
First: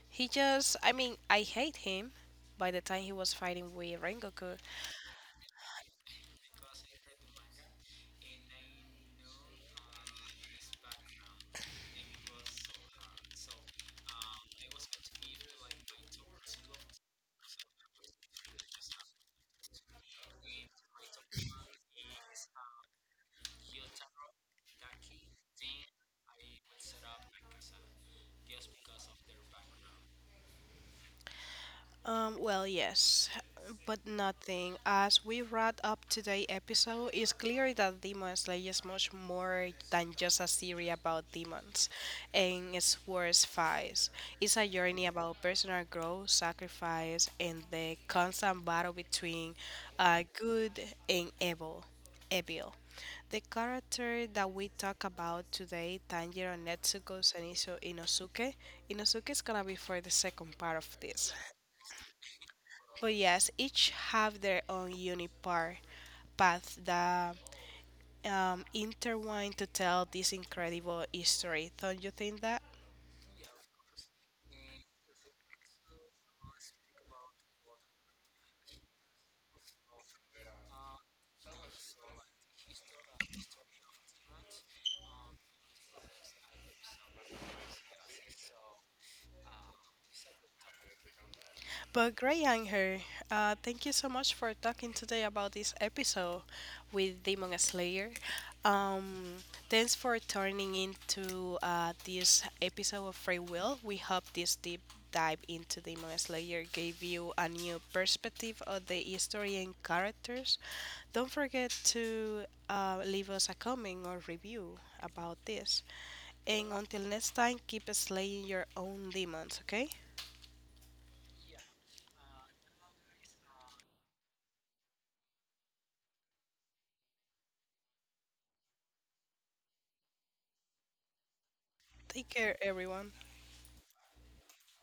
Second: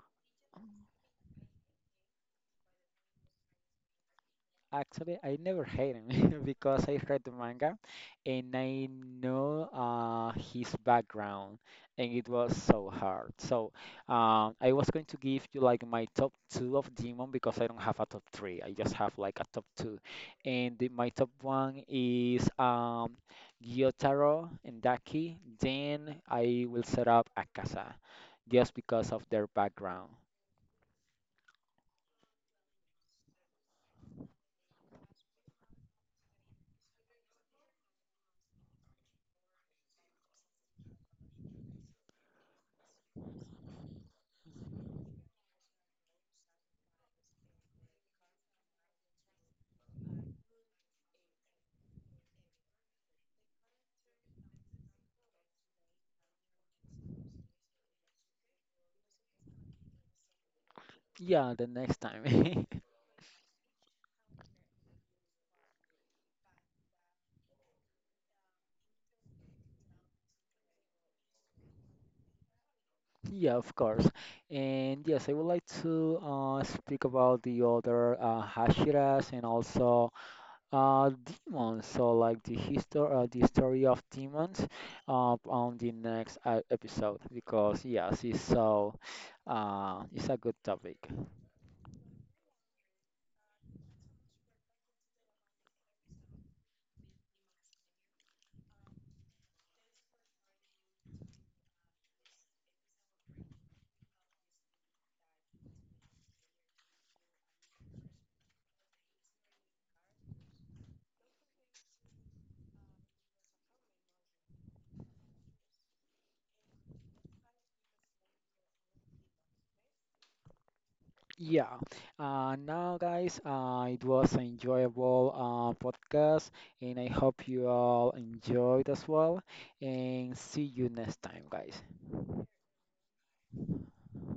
[SPEAKER 1] He just, I mean, I hate him. By the time he was fighting with Rengoku,
[SPEAKER 2] Actually, I never hate him because I read the manga and I know his background, and it was so hard. So I was going to give you like my top two of Demon because I don't have a top three. I just have like a top two, and the, my top one is, Gyotaro and Daki. Then I will set up Akasa just because of their background.
[SPEAKER 1] Well, yes, but nothing. As we wrap up today's episode, it's clear that Demon Slayer is much more than just a series about demons and its worst fights. It's a journey about personal growth, sacrifice, and the constant battle between good and evil. Evil. The character that we talk about today, Tanjiro, Netsuko, Seniso, Inosuke, Inosuke is gonna be for the second part of this.
[SPEAKER 2] Yeah, the next time.
[SPEAKER 1] But yes, each have their own unique path that intertwine to tell this incredible history. Don't you think that?
[SPEAKER 2] Yeah, of course. And yes, I would like to speak about the other Hashiras, and also demons. So, like the history, the story of demons, on the next episode because yes, it's so it's a good topic.
[SPEAKER 1] But great, Angel. Thank you so much for talking today about this episode with Demon Slayer. Um, Thanks for turning into this episode of Free Will. We hope this deep dive into Demon Slayer gave you a new perspective of the history and characters. Don't forget to leave us a comment or review about this. And until next time, keep slaying your own demons, okay?
[SPEAKER 2] Yeah. Now, guys, it was an enjoyable podcast, and I hope you all enjoyed as well. And see you next time, guys.
[SPEAKER 1] Take care, everyone.